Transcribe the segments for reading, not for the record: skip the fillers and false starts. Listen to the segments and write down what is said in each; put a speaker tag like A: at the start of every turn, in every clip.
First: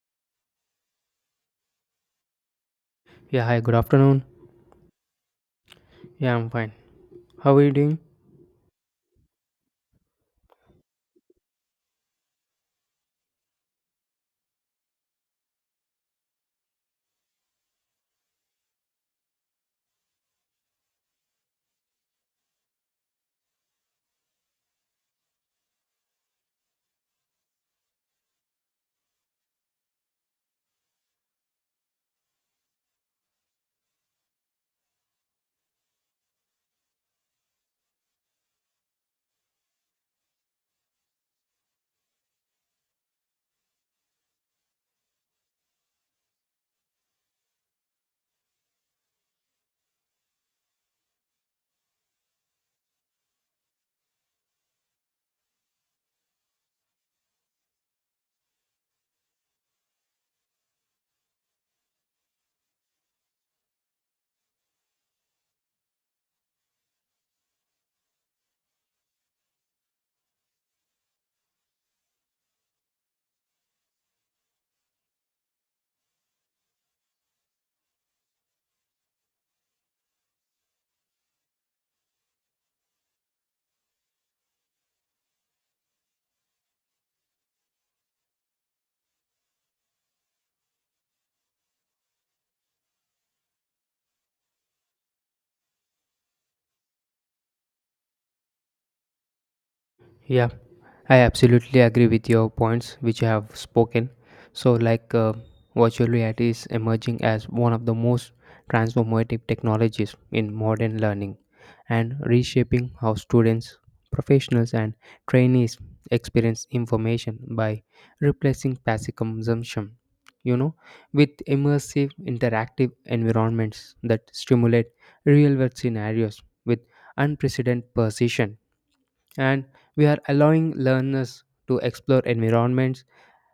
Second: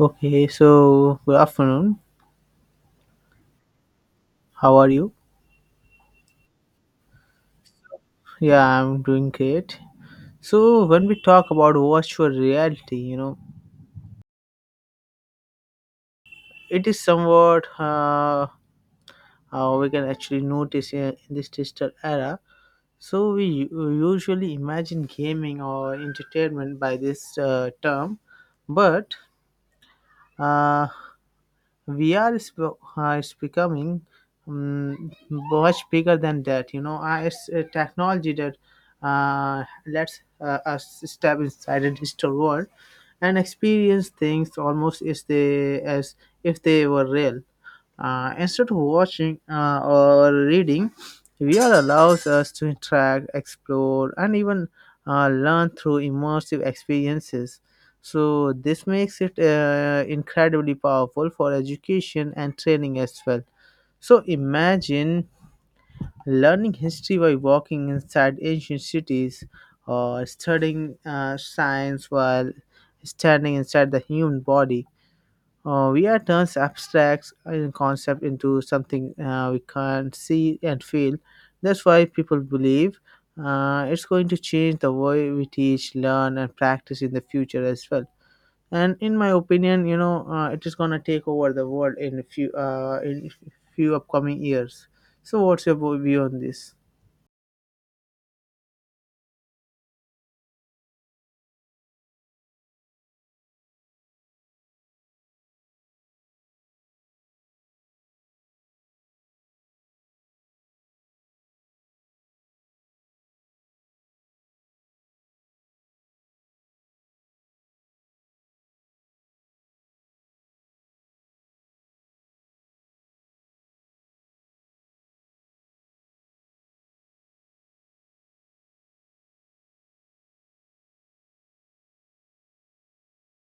A: Okay, so good afternoon.
B: Yeah, hi, good afternoon.
A: How are you?
B: Yeah, I'm fine. How are you doing?
A: Yeah, I'm doing great. So when we talk about virtual reality, you know, it is somewhat we can actually notice in this digital era. So we usually imagine gaming or entertainment by this term, but uh, VR it's becoming much bigger than that. You know, it's a technology that lets us step inside a digital world and experience things almost as if they were real. Instead of watching or reading, VR allows us to interact, explore, and even learn through immersive experiences, so this makes it incredibly powerful for education and training as well. So imagine learning history by walking inside ancient cities, or studying science while standing inside the human body. We are turns abstract concept into something we can see and feel. That's why people believe it's going to change the way we teach, learn, and practice in the future as well. And in my opinion, you know, it is going to take over the world in a few upcoming years. So what's your view on this?
B: Yeah, I absolutely agree with your points which you have spoken. So, virtual reality is emerging as one of the most transformative technologies in modern learning and reshaping how students, professionals, and trainees experience information by replacing passive consumption. You know, with immersive interactive environments that stimulate real world scenarios with unprecedented precision and we are allowing learners to explore environments,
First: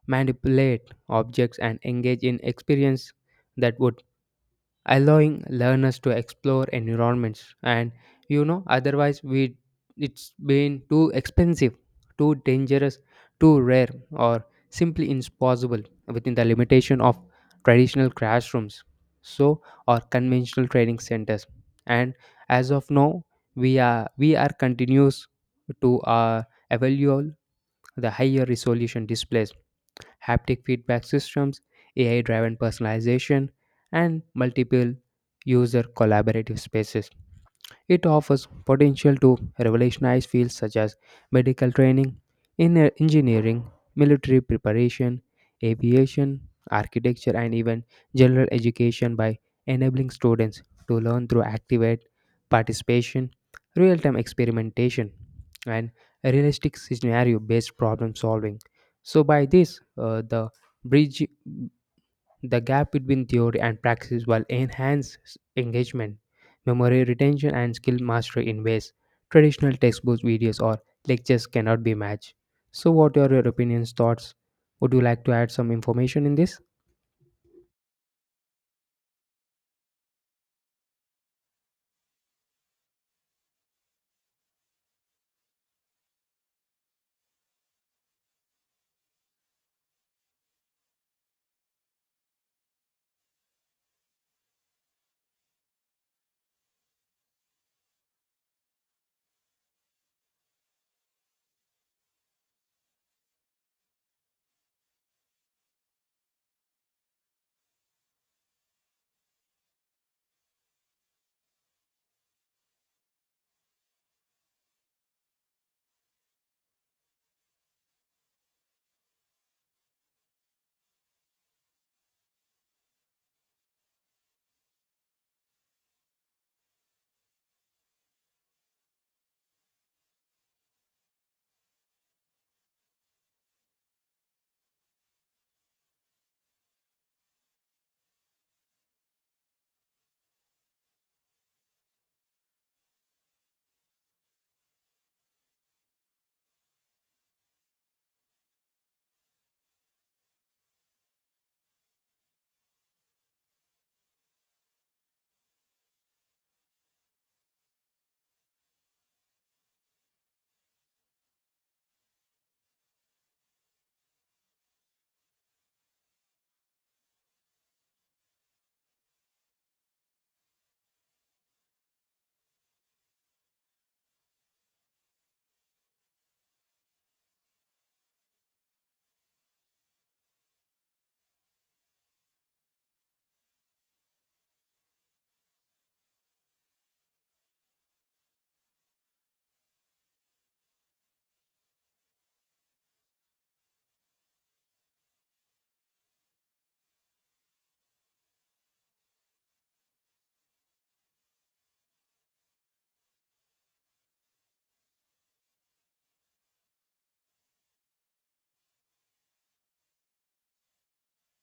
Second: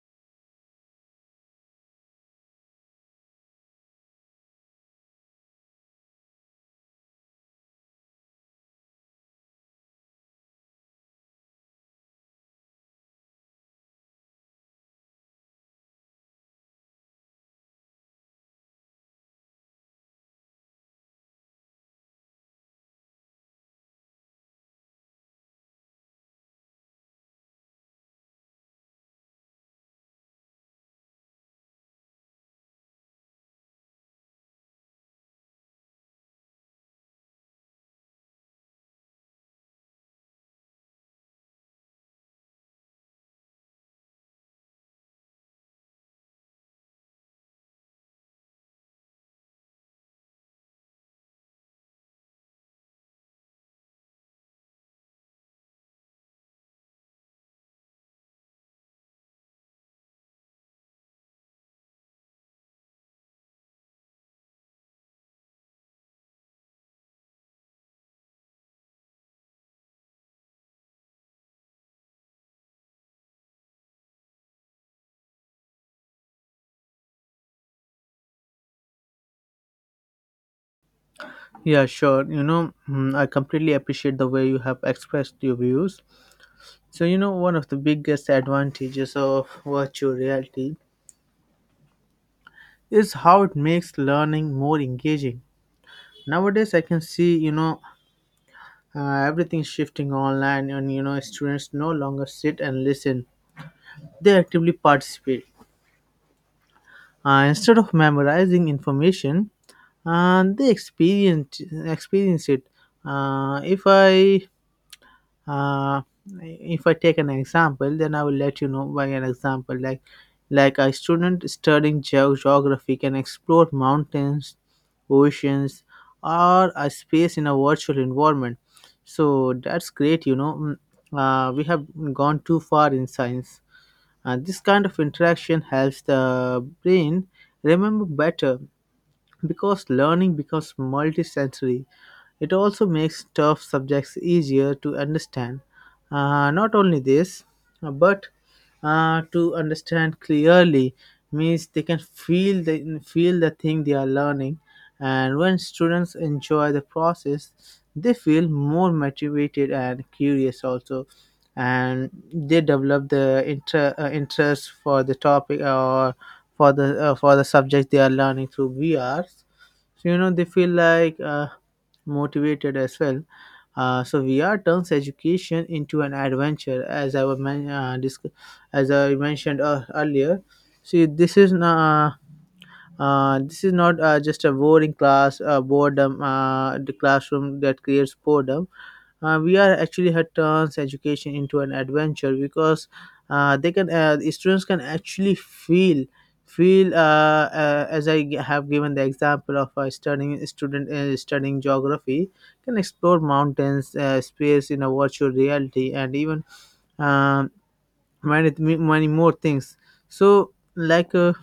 B: manipulate objects, and engage in experience that would allowing learners to explore environments and you know otherwise we it's been too expensive, too dangerous, too rare, or simply impossible within the limitation of traditional classrooms, so or conventional training centers. And as of now, we are continuous to evaluate the higher resolution displays, haptic feedback systems, AI driven personalization, and multiple user collaborative spaces. It offers potential to revolutionize fields such as medical training, in engineering, military preparation, aviation, architecture, and even general education by enabling students to learn through active participation, real time experimentation, and realistic scenario based problem solving. So, by this, the bridge the gap between theory and practice will enhance engagement, memory retention, and skill mastery in ways traditional textbooks, videos, or lectures cannot be matched. So, what are your opinions, thoughts? Would you like to add some information in this?
A: Yeah, sure, you know. I completely appreciate the way you have expressed your views. So, you know, one of the biggest advantages of virtual reality is how it makes learning more engaging. Nowadays, I can see, you know, everything's shifting online, and you know, students no longer sit and listen, they actively participate. Instead of memorizing information, they experience it. Uh, if I uh, if I take an example, then I will let you know by an example. Like a student studying geography can explore mountains, oceans, or a space in a virtual environment. So that's great. You know. We have gone too far in science. And this kind of interaction helps the brain remember better, because learning becomes multisensory. It also makes tough subjects easier to understand. Not only this, but to understand clearly means they can feel the thing they are learning, and when students enjoy the process, they feel more motivated and curious also, and they develop the interest for the topic, or for the subject they are learning through VRs. So, you know, they feel like motivated as well. So VR turns education into an adventure, as I mentioned earlier. See, this is not. This is not just a boring class, the classroom that creates boredom. We are actually had turns education into an adventure, because the students can actually feel as I have given the example of a studying student studying geography, can explore mountains, space in a virtual reality, and even um many more things. So like.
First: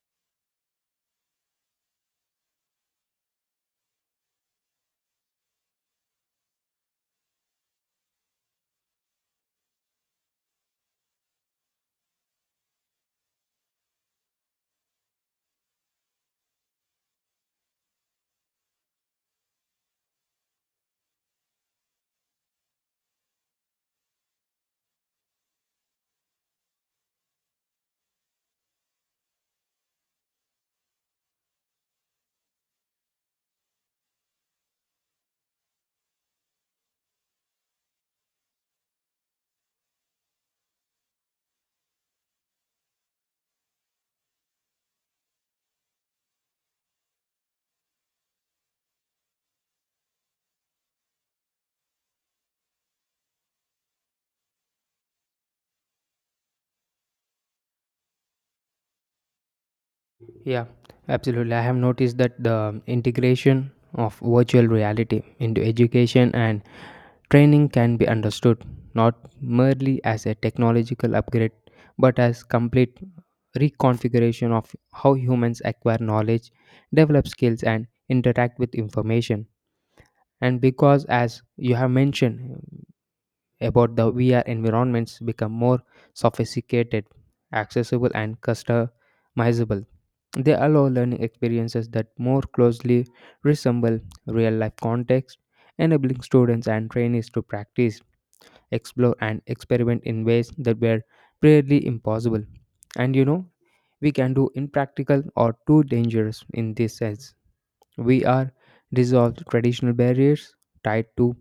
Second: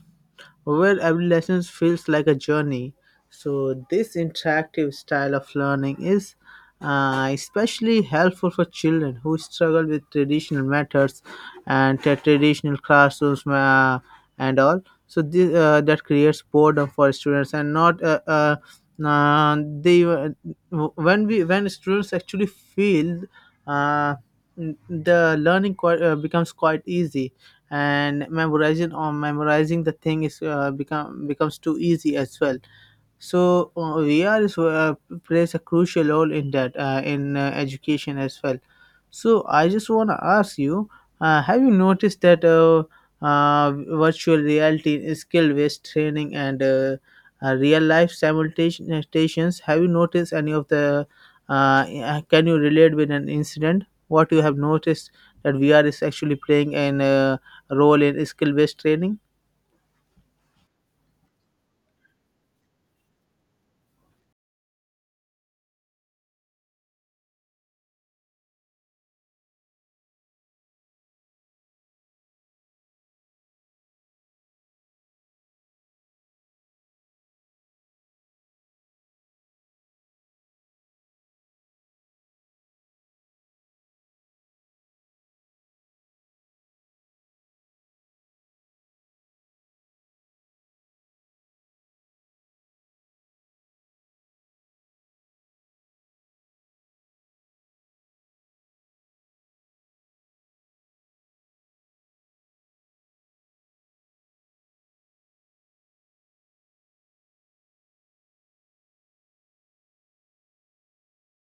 A: Where every lesson feels like a journey. So, this interactive style of learning is especially helpful for children who struggle with traditional methods, and traditional classrooms, and all. So this, that creates boredom for students and not. They when we when students actually feel uh, the learning quite, becomes quite easy, and memorizing the thing is becomes too easy as well. So VR is, plays a crucial role in that, in education as well. So I just want to ask you, have you noticed that uh, virtual reality is skill-based training and real-life simultaneous, have you noticed any of the uh, can you relate with an incident what you have noticed, that VR is actually playing an role in skill based training?
B: Yeah, absolutely. I have noticed that the integration of virtual reality into education and training can be understood not merely as a technological upgrade but as complete reconfiguration of how humans acquire knowledge, develop skills, and interact with information. And because as you have mentioned about the VR environments become more sophisticated, accessible, and customizable. They allow learning experiences that more closely resemble real life context, enabling students and trainees to practice, explore, and experiment in ways that were previously impossible. And you know, we can do impractical or too dangerous in this sense. We are resolved traditional barriers tied to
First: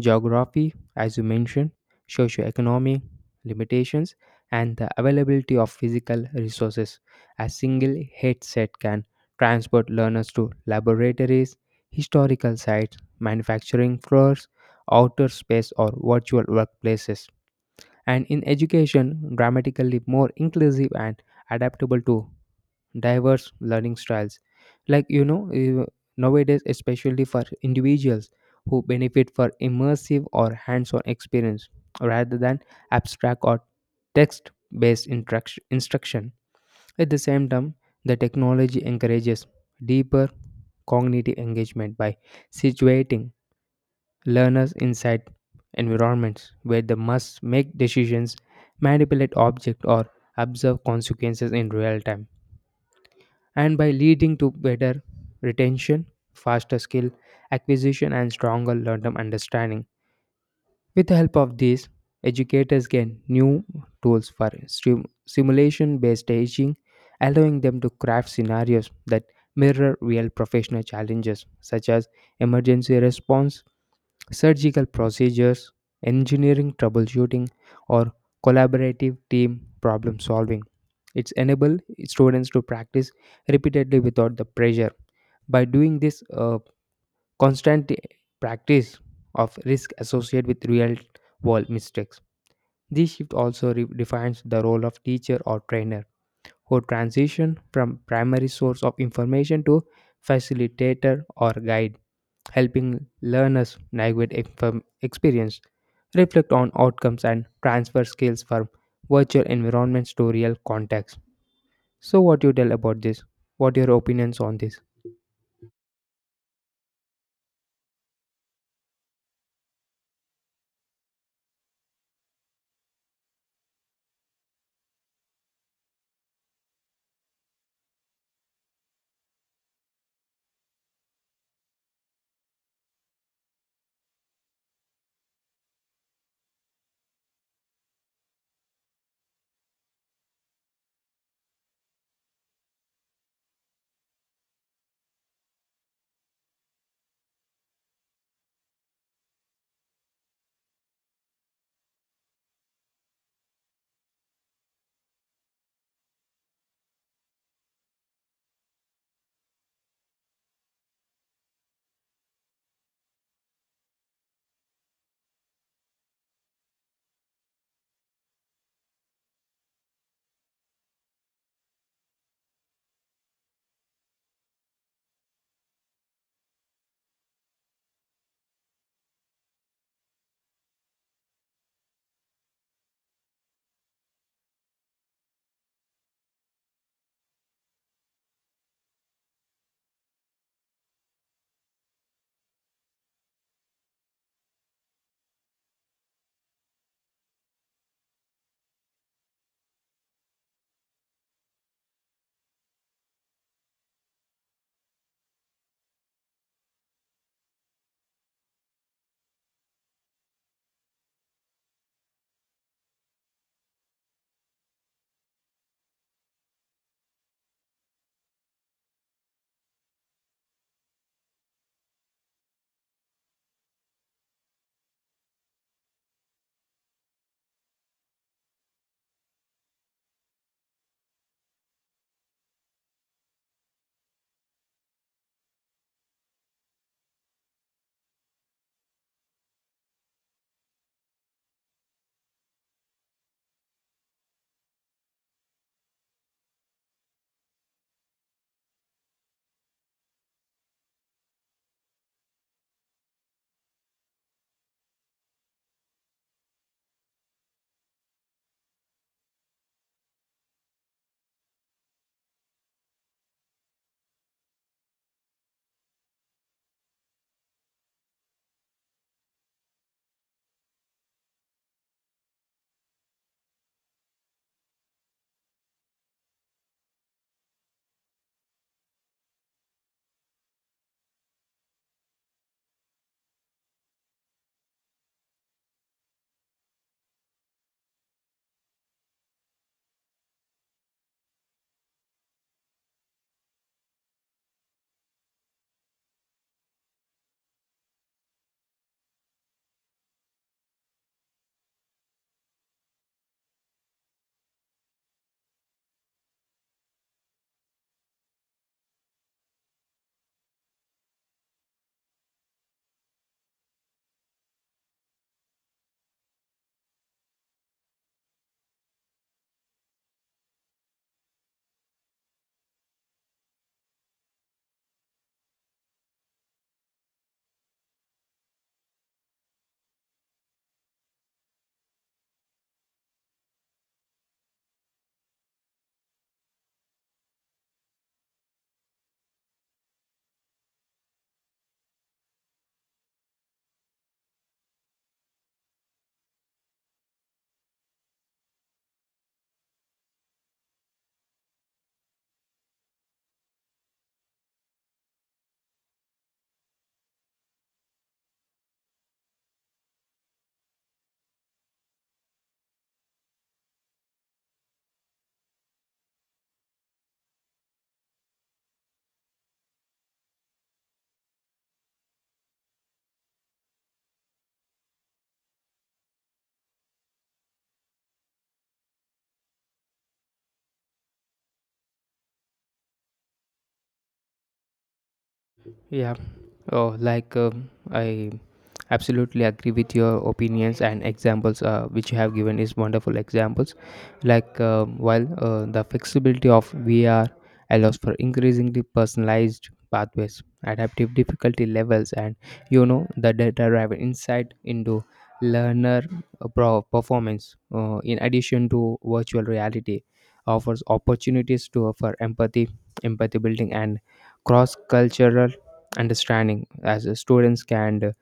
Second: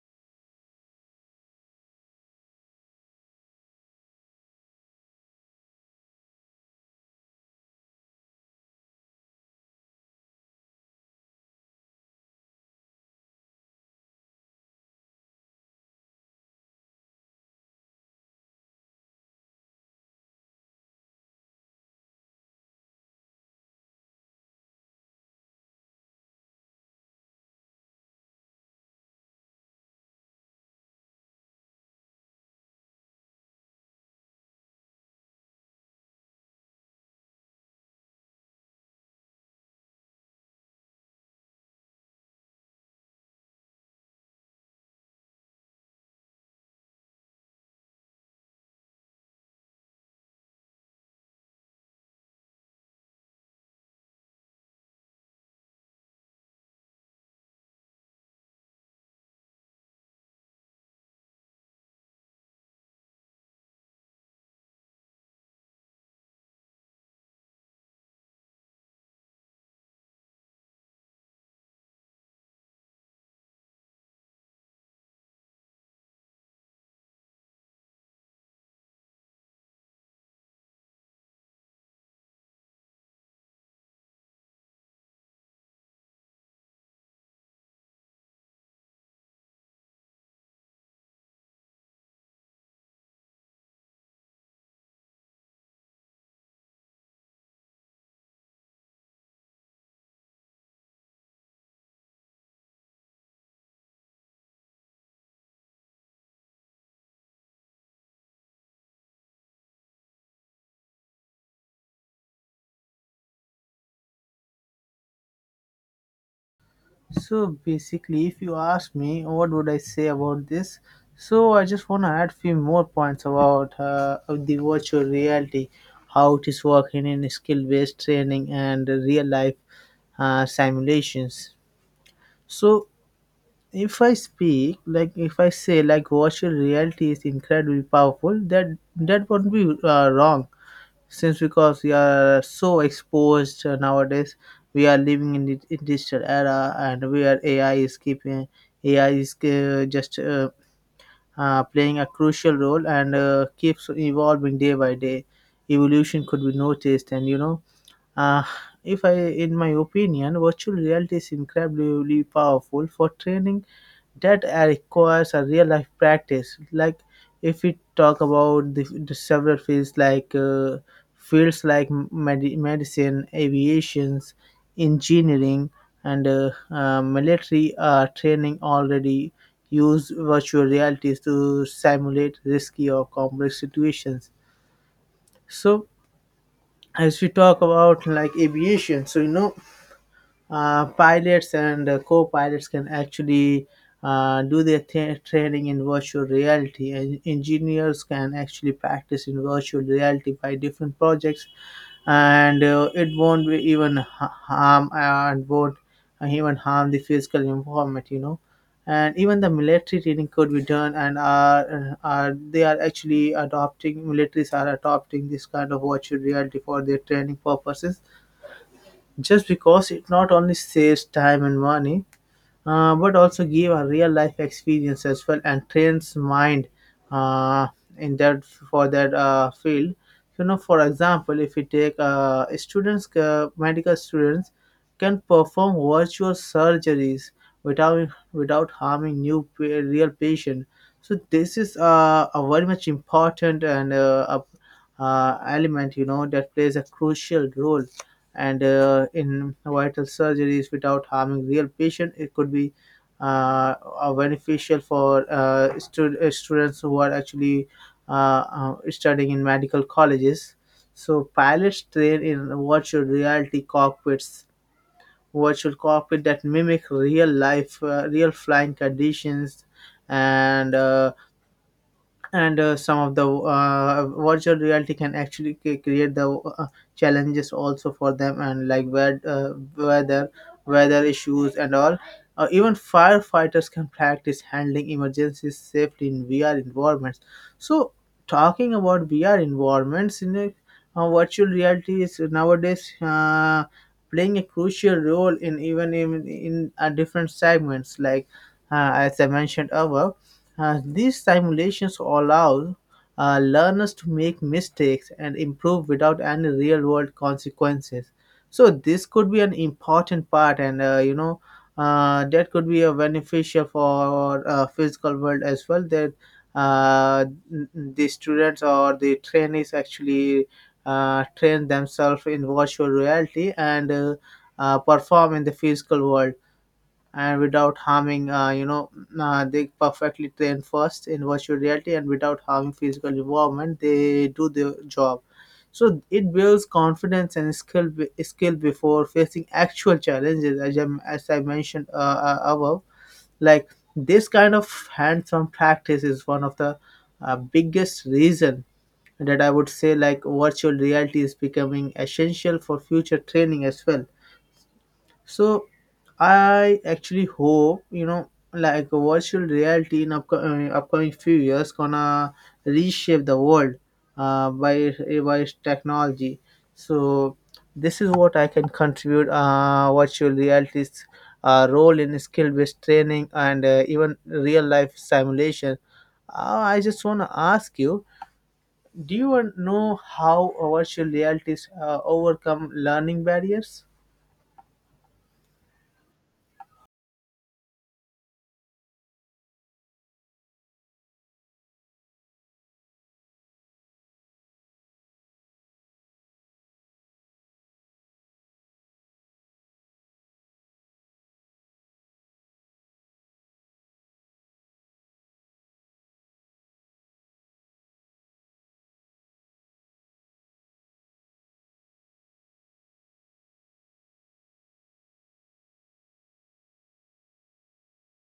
B: geography, as you mentioned, socioeconomic limitations, and the availability of physical resources. A single headset can transport learners to laboratories, historical sites, manufacturing floors, outer space, or virtual workplaces. And in education, dramatically more inclusive and adaptable to diverse learning styles, like you know eh, nowadays especially for individuals who benefit for immersive or hands-on experience rather than abstract or text-based instruction. At the same time, the technology encourages deeper cognitive engagement by situating learners inside environments where they must make decisions, manipulate objects, or observe consequences in real time, and by leading to better retention, faster skill acquisition, and stronger long term understanding. With the help of these, educators gain new tools for simulation based teaching, allowing them to craft scenarios that mirror real professional challenges such as emergency response, surgical procedures, engineering troubleshooting, or collaborative team problem solving. It's enable students to practice repeatedly without the pressure. By doing this constant practice of risk associated with real world mistakes. This shift also defines the role of teacher or trainer who transition from primary source of information to facilitator or guide, helping learners navigate experience, reflect on outcomes, and transfer skills from virtual environments to real contexts. So, what you tell about this? What your opinions on this?
A: So basically, if you ask me, what would I say about this? So I just want to add few more points about of the virtual reality, how it is working in skill based training and real life simulations. So, if I speak like, if I say like virtual reality is incredibly powerful, that won't be wrong, since because we are so exposed nowadays. We are living in the in digital era, and where ai is keeping ai is just playing a crucial role, and keeps evolving day by day. Evolution could be noticed, and you know, uh, if I in my opinion, virtual reality is incredibly powerful for training that requires a real life practice. Like, if we talk about the several fields, like medicine, aviations, engineering, and military are training, already use virtual realities to simulate risky or complex situations. So, as we talk about like aviation, so you know, pilots and co-pilots can actually do their training in virtual reality, and engineers can actually practice in virtual reality by different projects, and it won't be even ha- harm and won't even harm the physical environment, you know. And even the military training could be done, and are they are actually adopting militaries are adopting this kind of virtual reality for their training purposes, just because it not only saves time and money, but also give a real life experience as well, and trains mind uh, in that for that field. You know, for example, if you take students medical students can perform virtual surgeries without harming real patient. So this is a very much important and element, you know, that plays a crucial role. And in vital surgeries without harming real patient, it could be uh, beneficial for students who are actually studying in medical colleges. So pilots train in virtual reality cockpits, virtual cockpit that mimic real life, real flying conditions, and uh, and some of the virtual reality can actually create the uh, challenges also for them, and like weather issues and all. Uh, even firefighters can practice handling emergencies safely in VR environments. So, talking about VR environments in a, virtual reality is nowadays playing a crucial role in even in different segments, like as I mentioned above, these simulations allow learners to make mistakes and improve without any real world consequences. So this could be an important part, and, you know, that could be a beneficial for physical world as well. That uh, the students or the trainees actually train themselves in virtual reality, and perform in the physical world, and without harming, you know, they perfectly train first in virtual reality, and without harming physical environment, they do their job. So it builds confidence and skill before facing actual challenges, as as I mentioned above. Like, this kind of hands-on practice is one of the biggest reason that I would say, like virtual reality is becoming essential for future training as well. So I actually hope, you know, like virtual reality in upcoming few years gonna reshape the world uh, by by its technology. So this is what I can contribute. Virtual reality's role in skill-based training and even real-life simulation. I just wanna ask you: do you want know how virtual realities overcome learning barriers?
B: Yeah. I absolutely agree with your opinions and examples which you have given is wonderful examples. Like while The flexibility of VR allows for increasingly personalized pathways, adaptive difficulty levels, and you know the data-driven insight into learner performance. In addition to virtual reality, offers opportunities to offer empathy, empathy building, and cross-cultural understanding as students can uh,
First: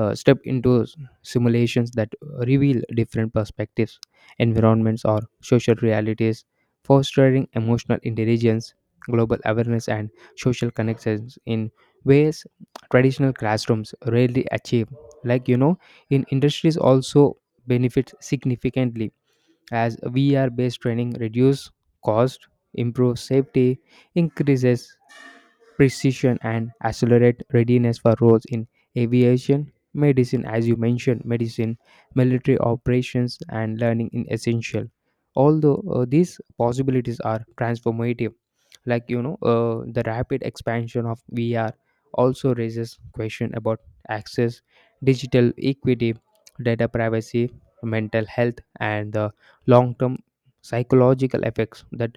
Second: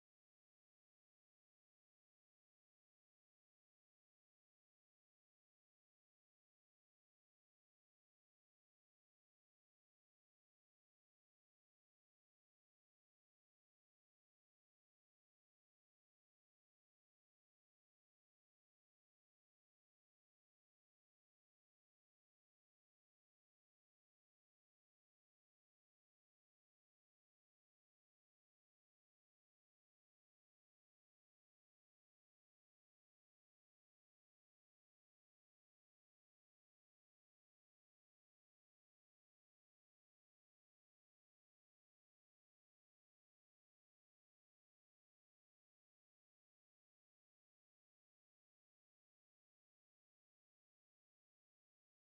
B: uh, step into simulations that reveal different perspectives, environments, or social realities, fostering emotional intelligence, global awareness, and social connections in ways traditional classrooms rarely achieve. Like, you know, in industries also benefits significantly as VR based training reduce cost, improves safety, increases precision, and accelerate readiness for roles in aviation, medicine, as you mentioned, medicine, military operations, and learning in essential. Although these possibilities are transformative, the rapid expansion of VR also raises question about access, digital equity, data privacy, mental health, and the long-term psychological effects that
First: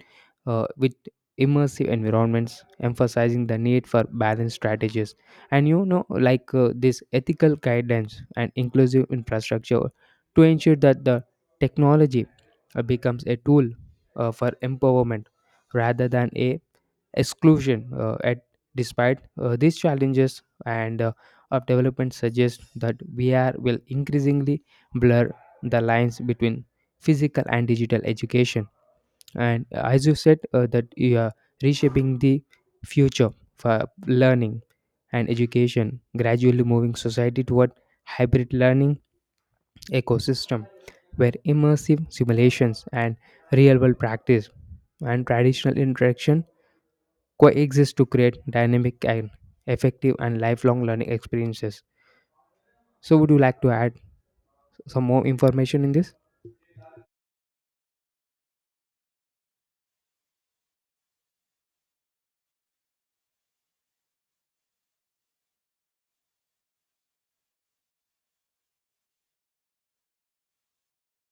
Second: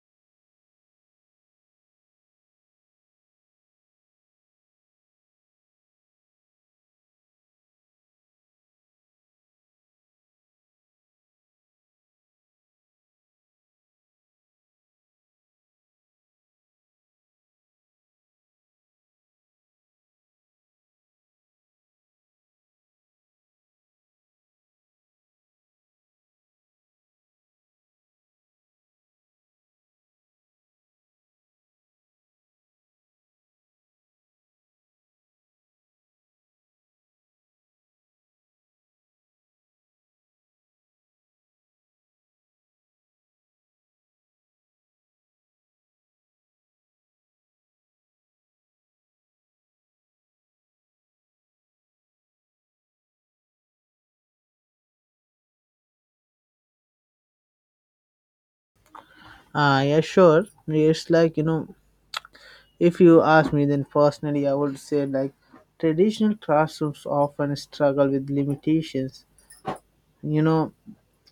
B: which immersive environments emphasizing the need for balanced strategies and this ethical guidance and inclusive infrastructure to ensure that the technology becomes a tool for empowerment rather than a exclusion at despite these challenges and of development suggest that VR will increasingly blur the lines between physical and digital education, and as you said that you are reshaping the future for learning and education, gradually moving society toward hybrid learning ecosystem where immersive simulations and real world practice and traditional interaction coexist to create dynamic and effective and lifelong learning experiences. So would you like to add some more information in this?
A: Yeah, sure. It's like, you know, if you ask me, then personally, I would say like, traditional classrooms often struggle with limitations. You know,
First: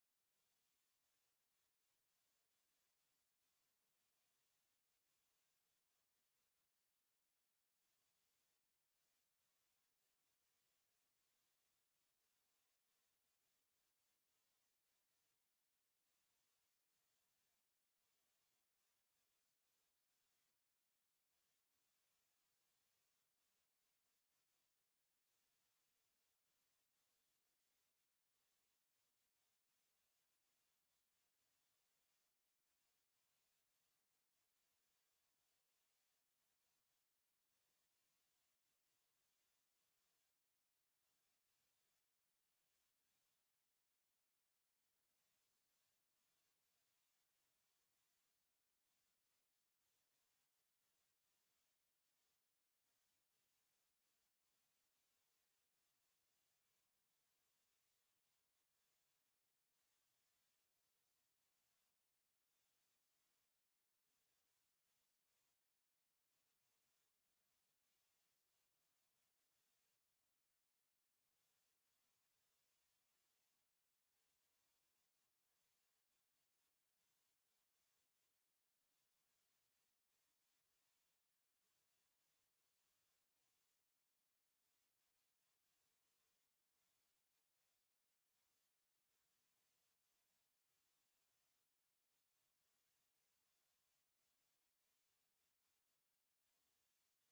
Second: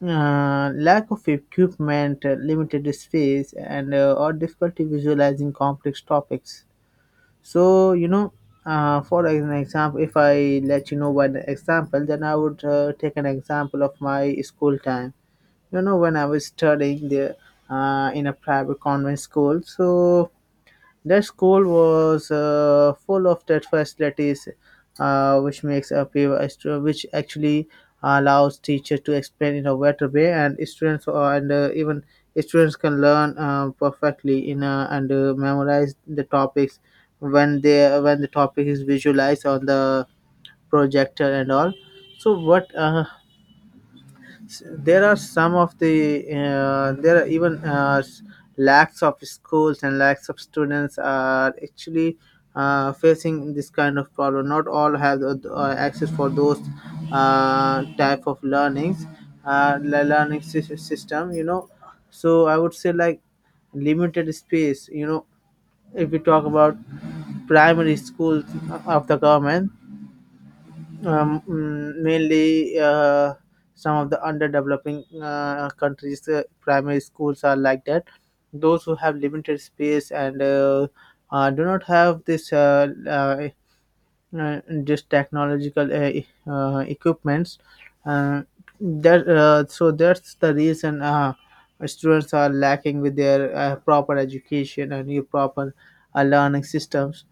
A: lack of equipment, limited space, and or difficulty visualizing complex topics. So, you know, for an example, if I let you know one example, then I would take an example of my school time. You know, when I was studying there, in a private convent school, so the school was full of that facilities, which makes a paper extra- which actually allows teachers to explain in a better way, and students and even students can learn perfectly in and memorize the topics, when they when the topic is visualized on the projector and all. So what? S- there are some of the there are even lacks of schools and lacks of students are actually facing this kind of problem. Not all have the access for those type of learnings, learning system, so I would say like limited space. If we talk about primary schools of the government, mainly, some of the underdeveloping countries' primary schools are like that, those who have limited space and do not have this technological equipments uh, that so that's the reason students are lacking with their proper education and new proper learning systems,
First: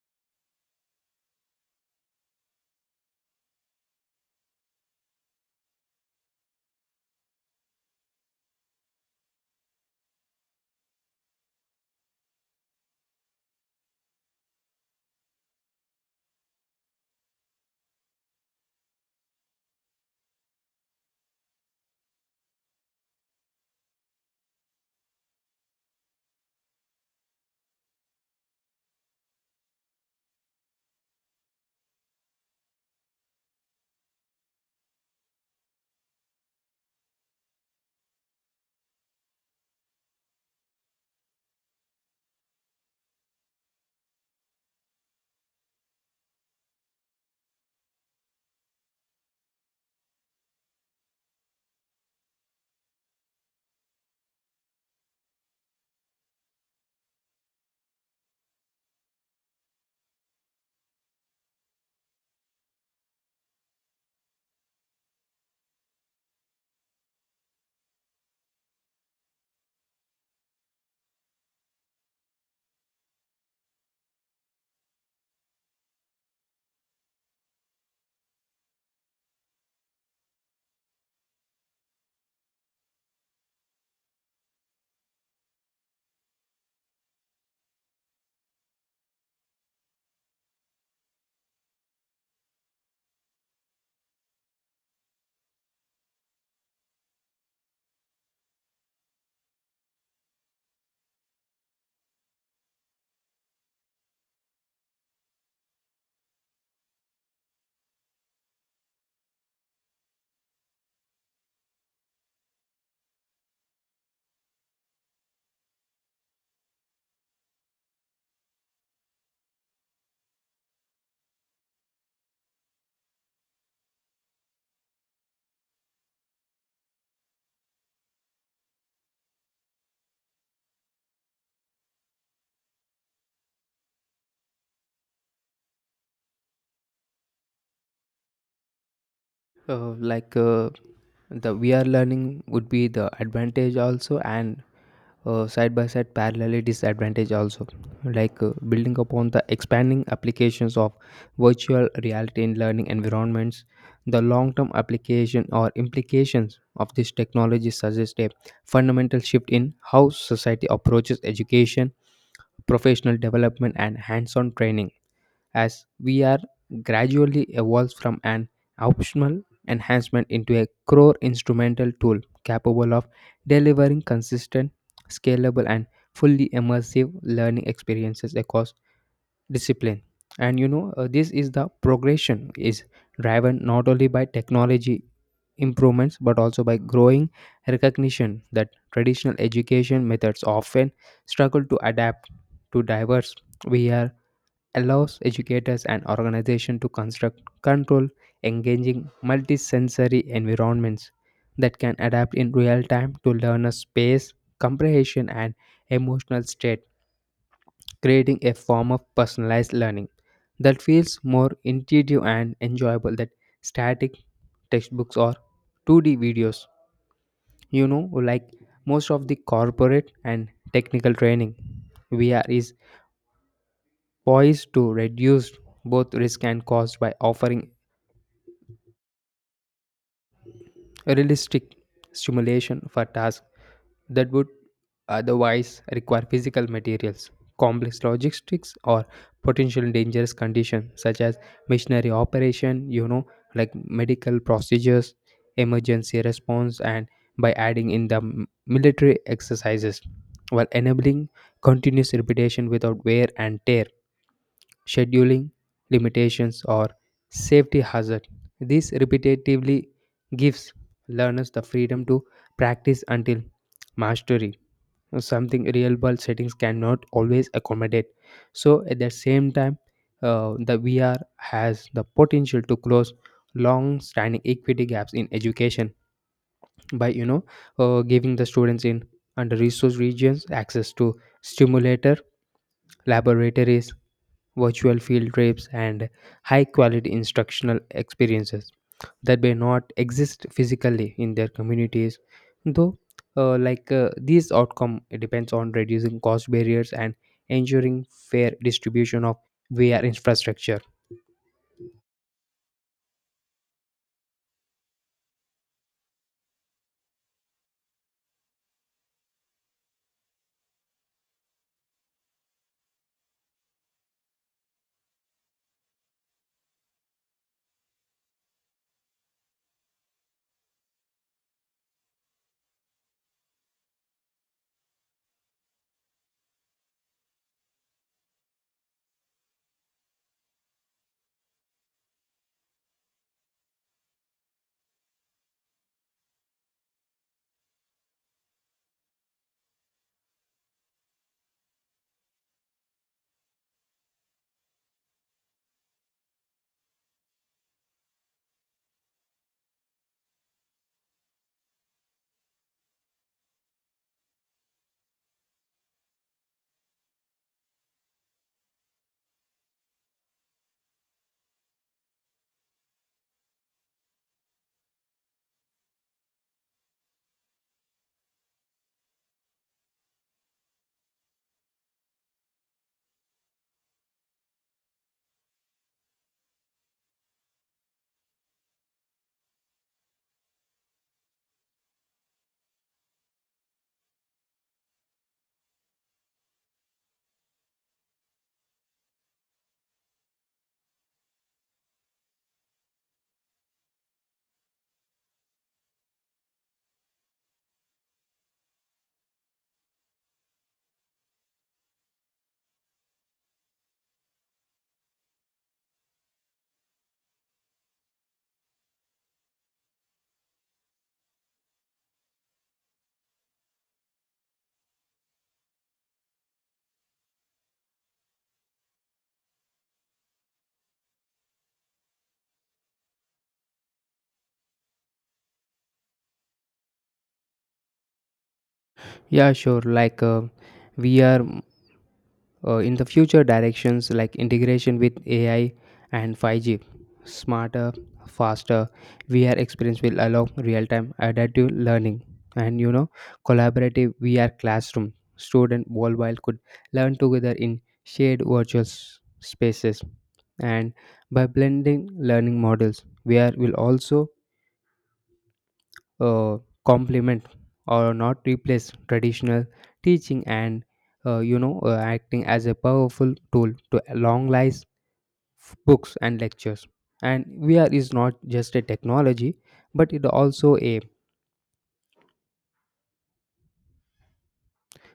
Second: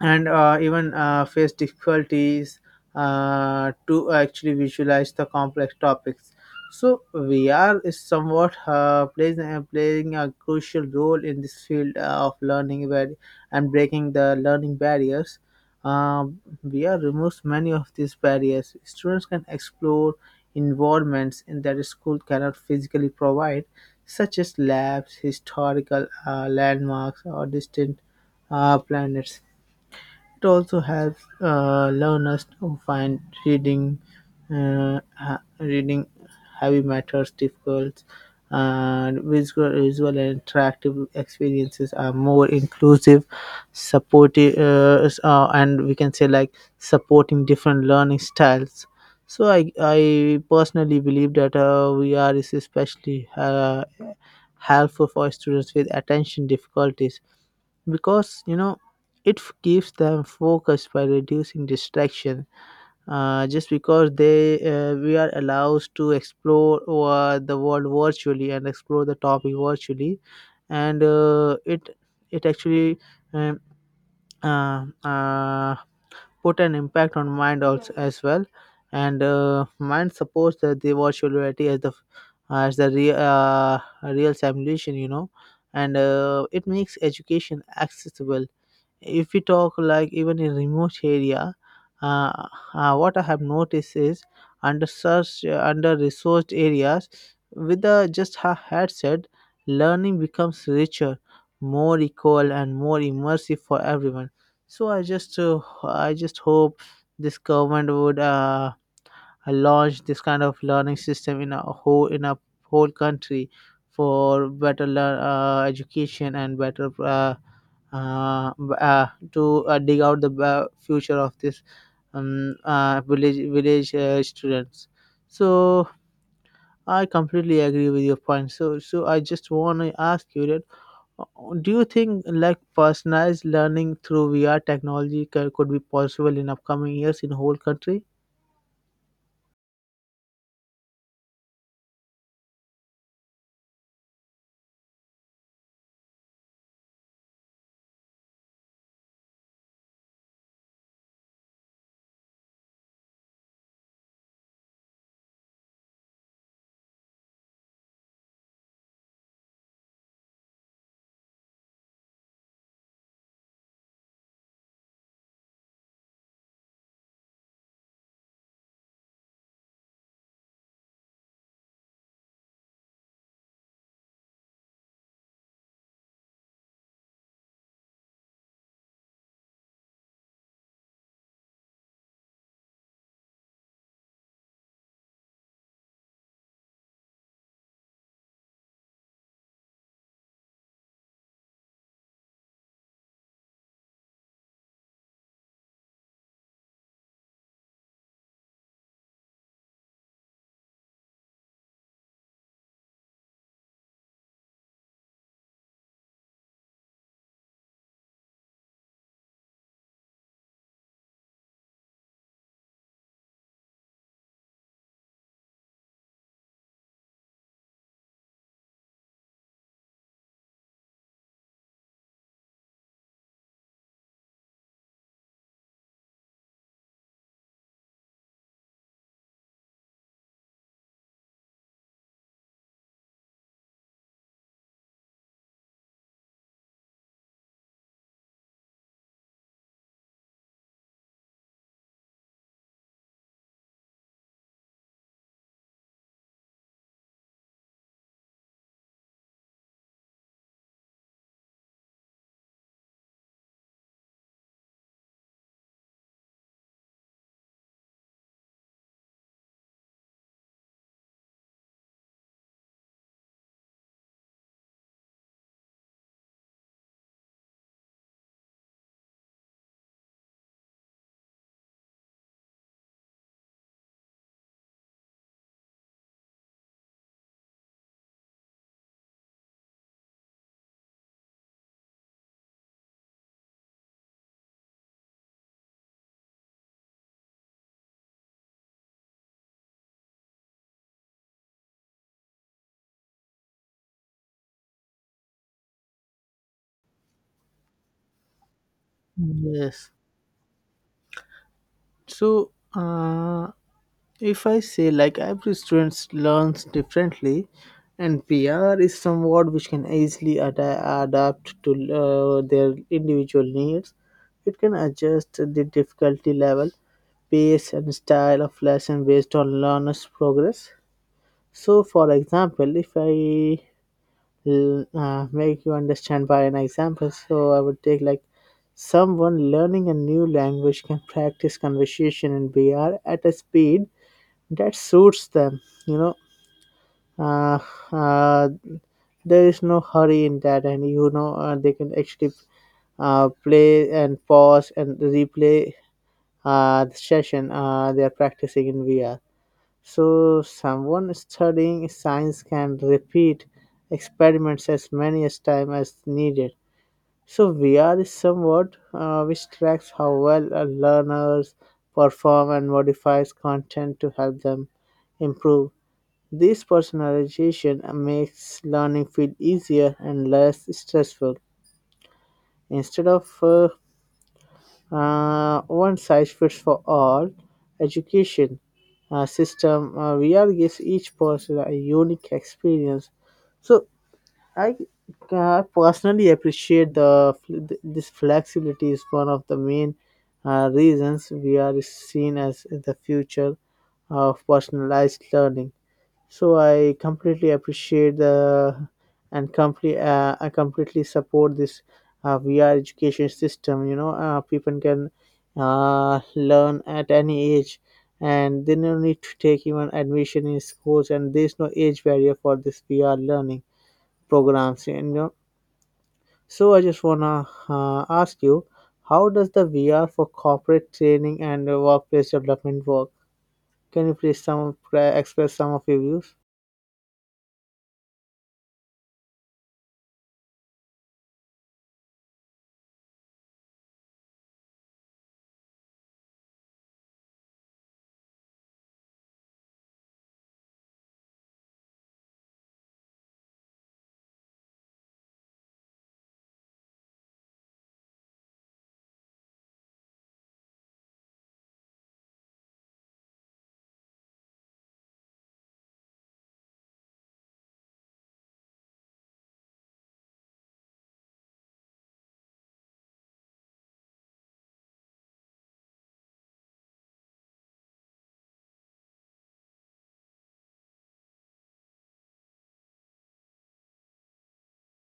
A: and even face difficulties to actually visualize the complex topics. So VR is somewhat playing a crucial role in this field of learning, where, and breaking the learning barriers. Um VR removes many of these barriers. Students can explore environments in that school cannot physically provide, such as labs, historical landmarks, or distant planets. It also helps learners to find reading reading heavy matters difficult, and visual and interactive experiences are more inclusive, and we can say like supporting different learning styles. So I personally believe that VR is especially helpful for students with attention difficulties, because it keeps them focused by reducing distraction, just because they we are allowed to explore the world virtually and explore the topic virtually. And it actually um, uh, uh, put an impact on mind also as well, and mind supports the virtual reality as the real real simulation. And it makes education accessible, if we talk like, even in remote area. uh, what I have noticed is, under such under resourced areas, with the just a headset, learning becomes richer, more equal and more immersive for everyone. So I just hope this government would launch this kind of learning system in a whole country, for better education and better uh, b- uh, to dig out the future of this village village students. So I completely agree with your point. So I just want to ask you that, uh, do you think like personalized learning through VR technology could be possible in upcoming years in whole country?
B: uh, like uh, the VR learning would be the advantage also and side by side parallelly disadvantage also, building upon the expanding applications of virtual reality in learning environments. The long term application or implications of this technology suggest a fundamental shift in how society approaches education, professional development, and hands on training as VR gradually evolves from an optional enhancement into a core instrumental tool capable of delivering consistent, scalable, and fully immersive learning experiences across discipline. And you know, this is the progression is driven not only by technology improvements but also by growing recognition that traditional education methods often struggle to adapt to diverse. VR allows educators and organizations to construct, control, engaging multisensory environments that can adapt in real time to learners' space, comprehension, and emotional state, creating a form of personalized learning that feels more intuitive and enjoyable than static textbooks or 2D videos. You know, like most of the corporate and technical training, VR is poised to reduce both risk and cost by offering realistic stimulation for tasks that would otherwise require physical materials, complex logistics, or potential dangerous conditions such as missionary operation, you know, like medical procedures, emergency response, and by adding in the military exercises while enabling continuous repetition without wear and tear, scheduling limitations, or safety hazard. This repetitively gives learners the freedom to practice until mastery, something real world settings cannot always accommodate. So, at the same time, the VR has the potential to close long-standing equity gaps in education by giving the students in under-resourced regions access to stimulator laboratories, virtual field trips, and high quality instructional experiences that may not exist physically in their communities. Though, this outcome depends on reducing cost barriers and ensuring fair distribution of
A: Yes.
B: VR infrastructure.
A: So, if I say like every student learns differently, and PR is somewhat which can easily adapt to their individual needs. It can adjust the difficulty level, pace, and style of lesson based on learner's progress. So, for example, if I make you understand by an example. So I would take like someone learning a new language can practice conversation in VR at a speed that suits them. You know, uh, uh, there is no hurry in that, and they can actually play and pause and replay the session they are practicing in VR. So, someone studying science can repeat experiments as many as time as needed. So, VR is somewhat which tracks how well learners perform and modifies content to help them improve. This personalization makes learning feel easier and less stressful. Instead of one size fits for all education system, VR gives each person a unique experience. So I personally appreciate the this flexibility is one of the main reasons VR is seen as the future of personalized learning. So I completely appreciate the, and completely I completely support this VR education system. You know, people can learn at any age, and they no need to take even admission in schools, and there's no age barrier for this VR learning programs. You know, so I just wanna ask you, how does the VR for corporate training and workplace development work? Can you please some express some of your views?
B: Yeah, sure. We are mm, in the future directions like integration with AI and 5G, smarter, faster. VR experience will allow real-time adaptive learning, and you know, collaborative VR classroom. Student worldwide could learn together in shared virtual spaces, and by blending learning models, VR will also uh, complement or not replace traditional teaching and acting as a powerful tool to longlize books and lectures. And VR is not just a technology but it also a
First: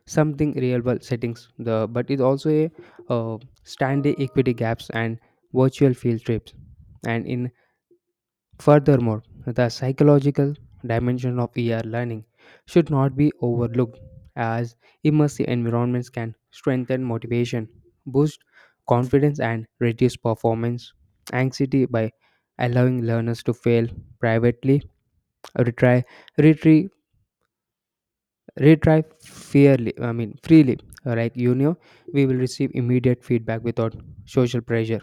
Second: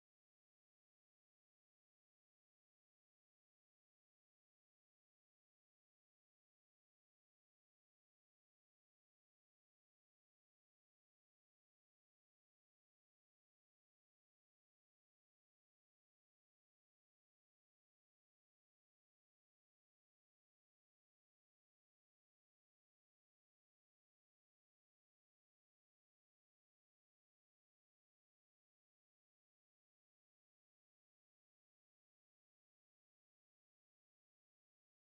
B: something real world settings the but it also a uh, standing equity gaps and virtual field trips and in. Furthermore, the psychological dimension of VR learning should not be overlooked, as immersive environments can strengthen motivation, boost confidence, and reduce performance anxiety by allowing learners to fail privately, retry, retry, retry fairly. I mean, freely. Like you know, we will receive immediate feedback without social pressure,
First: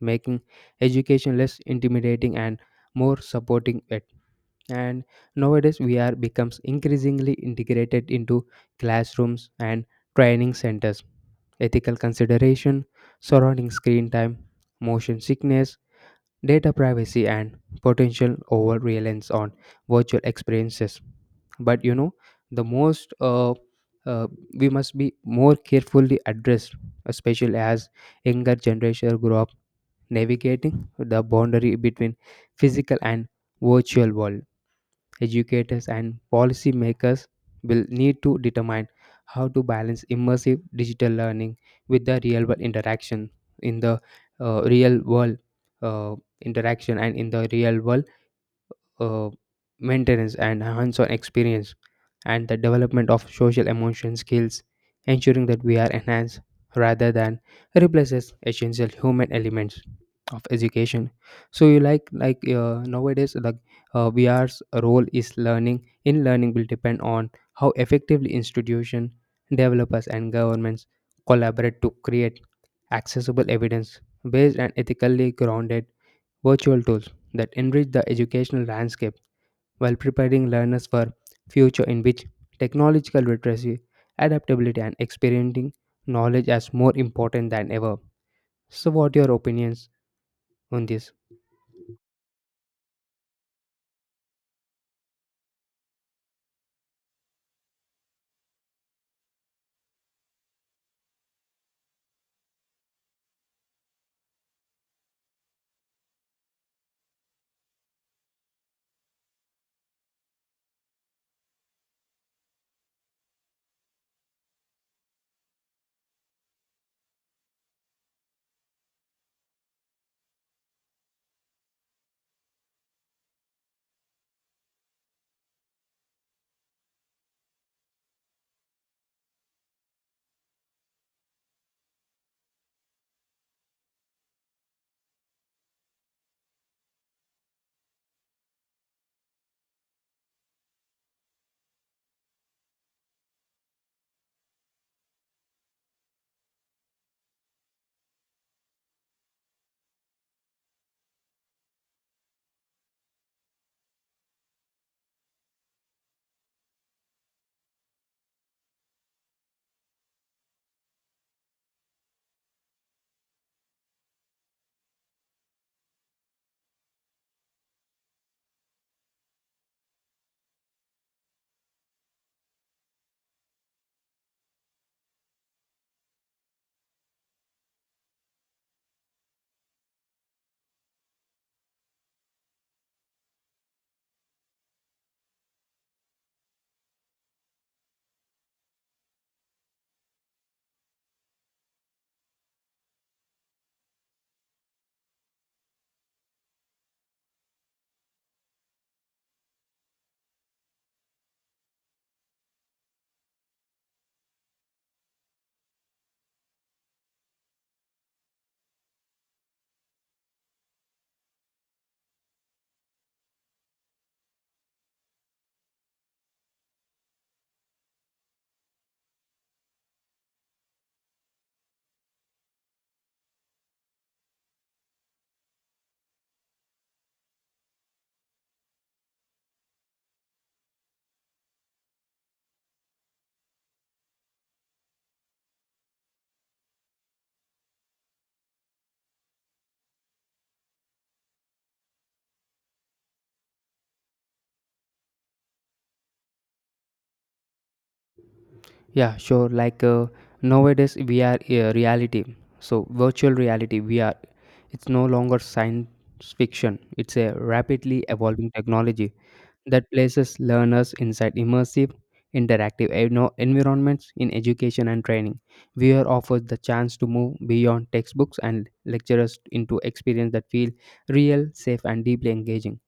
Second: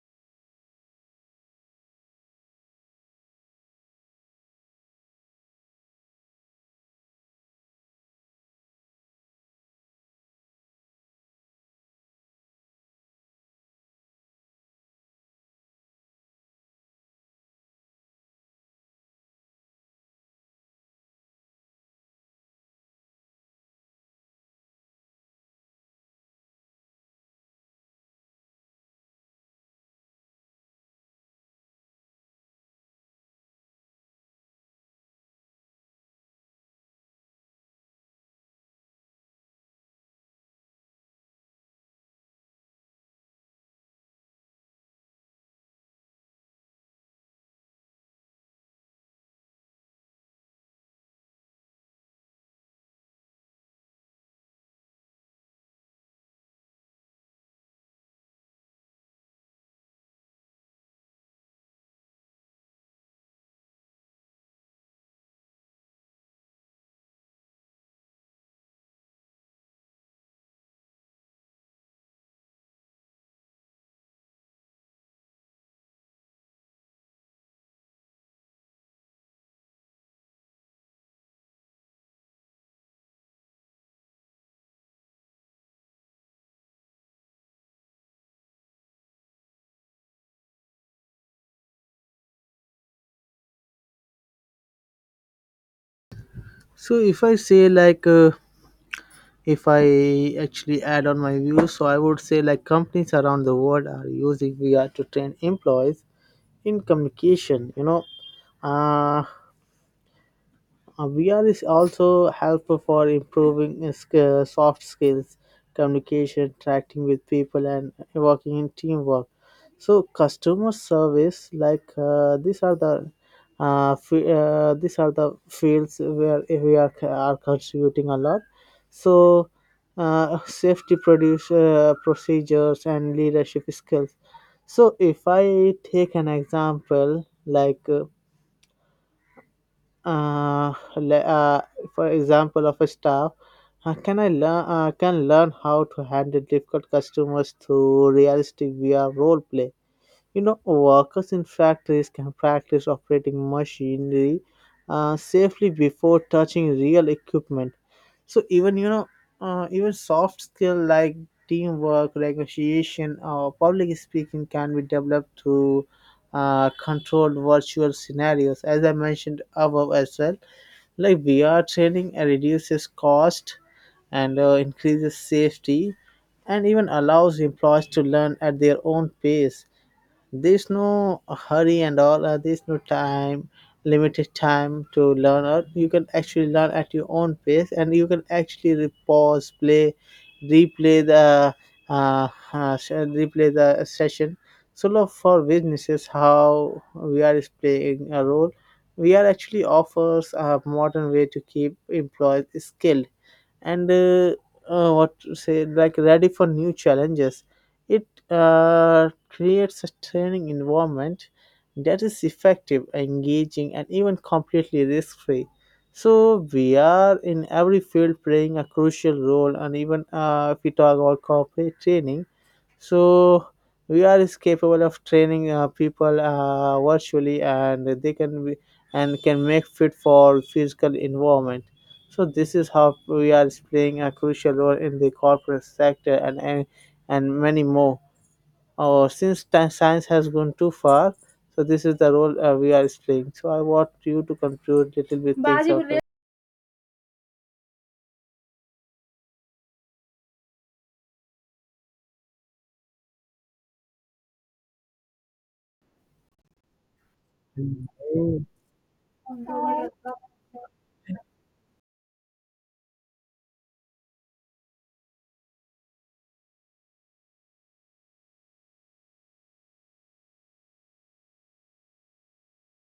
B: making education less intimidating and more supporting. And nowadays VR becomes increasingly integrated into classrooms and training centers, ethical consideration surrounding screen time, motion sickness, data privacy, and potential over reliance on virtual experiences, but you know the most uh, we must be more carefully addressed, especially as younger generation grow up navigating the boundary between physical and virtual world. Educators and policymakers will need to determine how to balance immersive digital learning with the real world interaction in the real world uh, interaction, and in the real world uh, maintenance and hands-on experience and the development of social emotion skills, ensuring that we are enhanced rather than replaces essential human elements of education. So you like nowadays like VR's role is learning in learning will depend on how effectively institution, developers, and governments collaborate to create accessible, evidence based, and ethically grounded virtual tools that enrich the educational landscape while preparing learners for future in which technological literacy, adaptability, and experiencing knowledge as more important than ever. So what your opinions on this?
A: So if I say like, if I actually add on my views, so I would say like companies around the world are using VR to train employees in communication. Uh, VR is also helpful for improving soft skills, communication, interacting with people, and working in teamwork. So, customer service, like these are the these are the fields where we are contributing a lot. So, safety procedures and leadership skills. So, if I take an example, like uh, le- uh, for example of a staff can learn how to handle difficult customers through realistic VR role play. You know, workers in factories can practice operating machinery safely before touching real equipment. So even you know, even soft skill like teamwork, negotiation, or public speaking can be developed through controlled virtual scenarios. As I mentioned above as well, like VR training reduces cost and increases safety, and even allows employees to learn at their own pace. There's no hurry and all. There's no time limited time to learn, or you can actually learn at your own pace, and you can actually pause, play, replay the replay the session. So love for businesses how we are is playing a role, we are actually offers a modern way to keep employees skilled, and what to say, like ready for new challenges. It creates a training environment that is effective, engaging and even completely risk-free. So we are in every field playing a crucial role, and even if we talk about corporate training, so we are is capable of training people virtually, and they can be, and can make fit for physical environment. So this is how we are is playing a crucial role in the corporate sector, and many more. Oh, since science has gone too far, so this is the role we are is playing. So I want you to conclude little bit things of it.
B: Yeah, sure. Nowadays we are reality. So virtual reality we are, it's no longer science fiction. It's a
A: Mm.
B: rapidly evolving technology that places learners inside immersive, interactive environments in education and training. VR offers the chance to move beyond textbooks and lecturers into experience that feel real, safe, and deeply engaging.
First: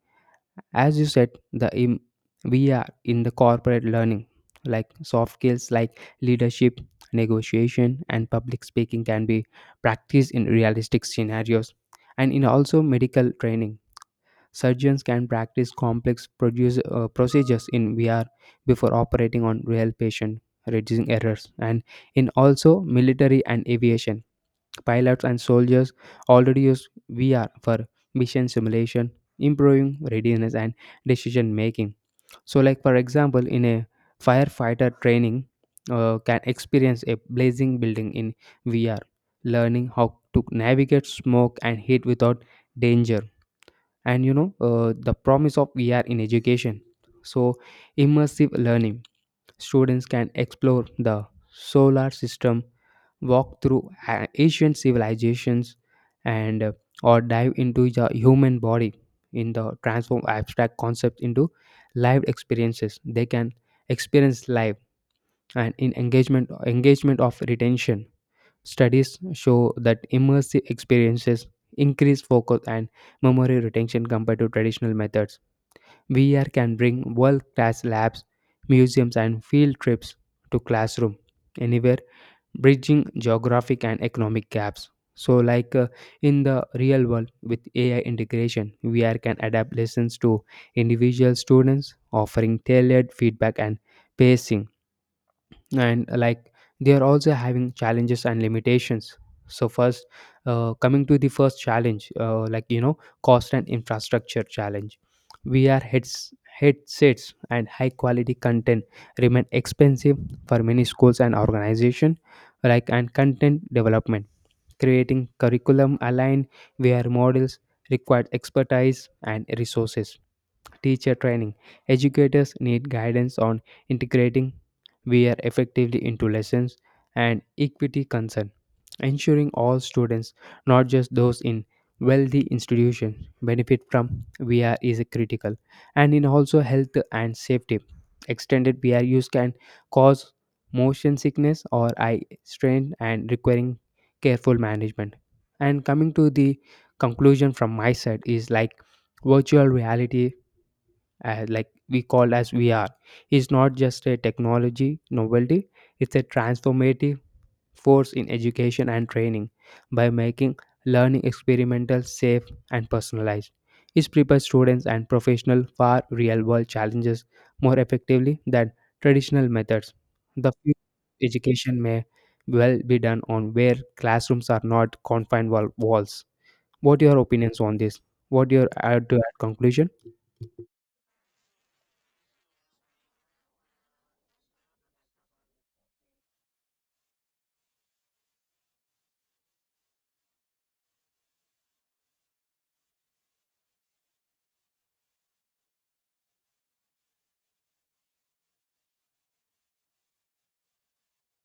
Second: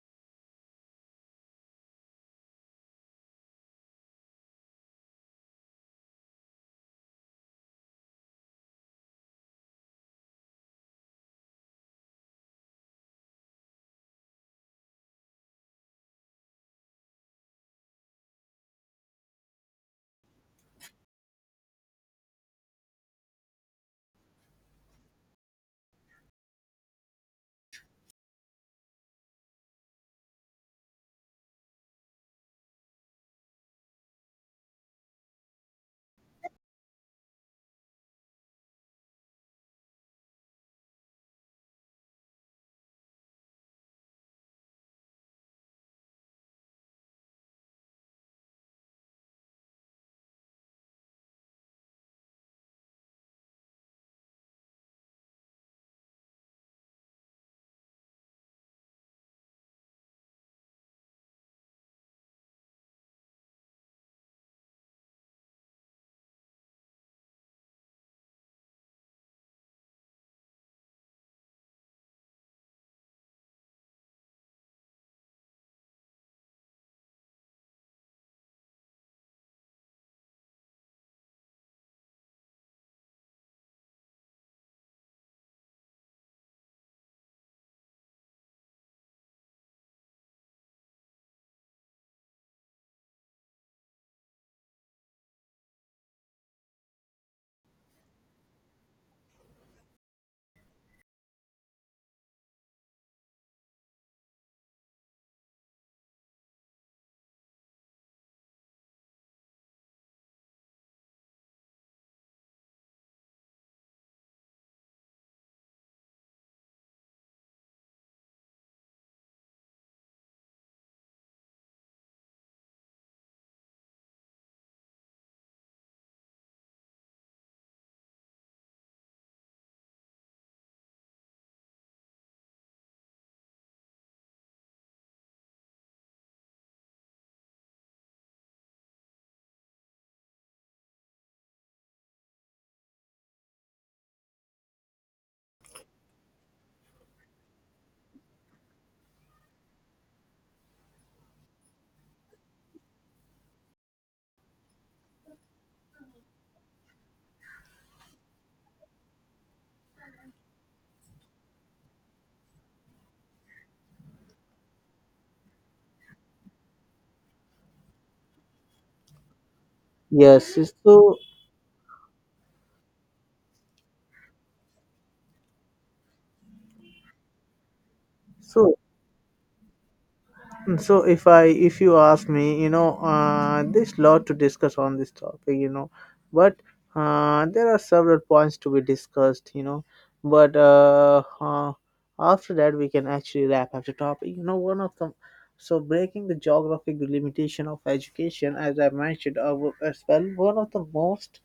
B: As you said, VR in the corporate learning, like soft skills like leadership, negotiation, and public speaking, can be practiced in realistic scenarios, and in also medical training. Surgeons can practice complex procedures in VR before operating on real patient, reducing errors. And in also military and aviation, pilots and soldiers already use VR for mission simulation, improving readiness and decision making. So, like for example, in a firefighter training, can experience a blazing building in VR, learning how to navigate smoke and heat without danger and you know The promise of VR in education, so immersive learning, students can explore the solar system, walk through ancient civilizations, and or dive into the human body, in the transform abstract concepts into live experiences they can experience live. And in engagement of retention, studies show that immersive experiences increase focus and memory retention compared to traditional methods. VR can bring world class labs, museums, and field trips to classroom anywhere, bridging geographic and economic gaps. So, in the real world with AI integration, VR can adapt lessons to individual students, offering tailored feedback and pacing. And they are also having challenges and limitations. So first, coming to the first challenge, cost and infrastructure challenge, vr heads headsets and high quality content remain expensive for many schools and organization, like, and content development, creating curriculum aligned where models, require expertise and resources. Teacher training. Educators need guidance on integrating VR effectively into lessons. And equity concern, ensuring all students, not just those in wealthy institutions, benefit from VR is critical. And in also health and safety. Extended VR use can cause motion sickness or eye strain and requiring careful management. And coming to the conclusion from my side is like virtual reality, like we call as VR, is not just a technology novelty; it's a transformative force in education and training, by making learning experimental, safe, and personalized. It prepares students and professionals for real world challenges more effectively than traditional methods. The
A: Yes,
B: future
A: so
B: of education may well be done on where classrooms are not confined walls. What are your opinions on this? What your
A: so
B: add to add conclusion?
A: mm, so if you ask me, you know, there's lot to discuss on this topic, you know, but there are several points to be discussed, you know, but after that we can actually wrap up the topic. You know, one of the So breaking the geographic limitation of education, as I mentioned as well, one of the most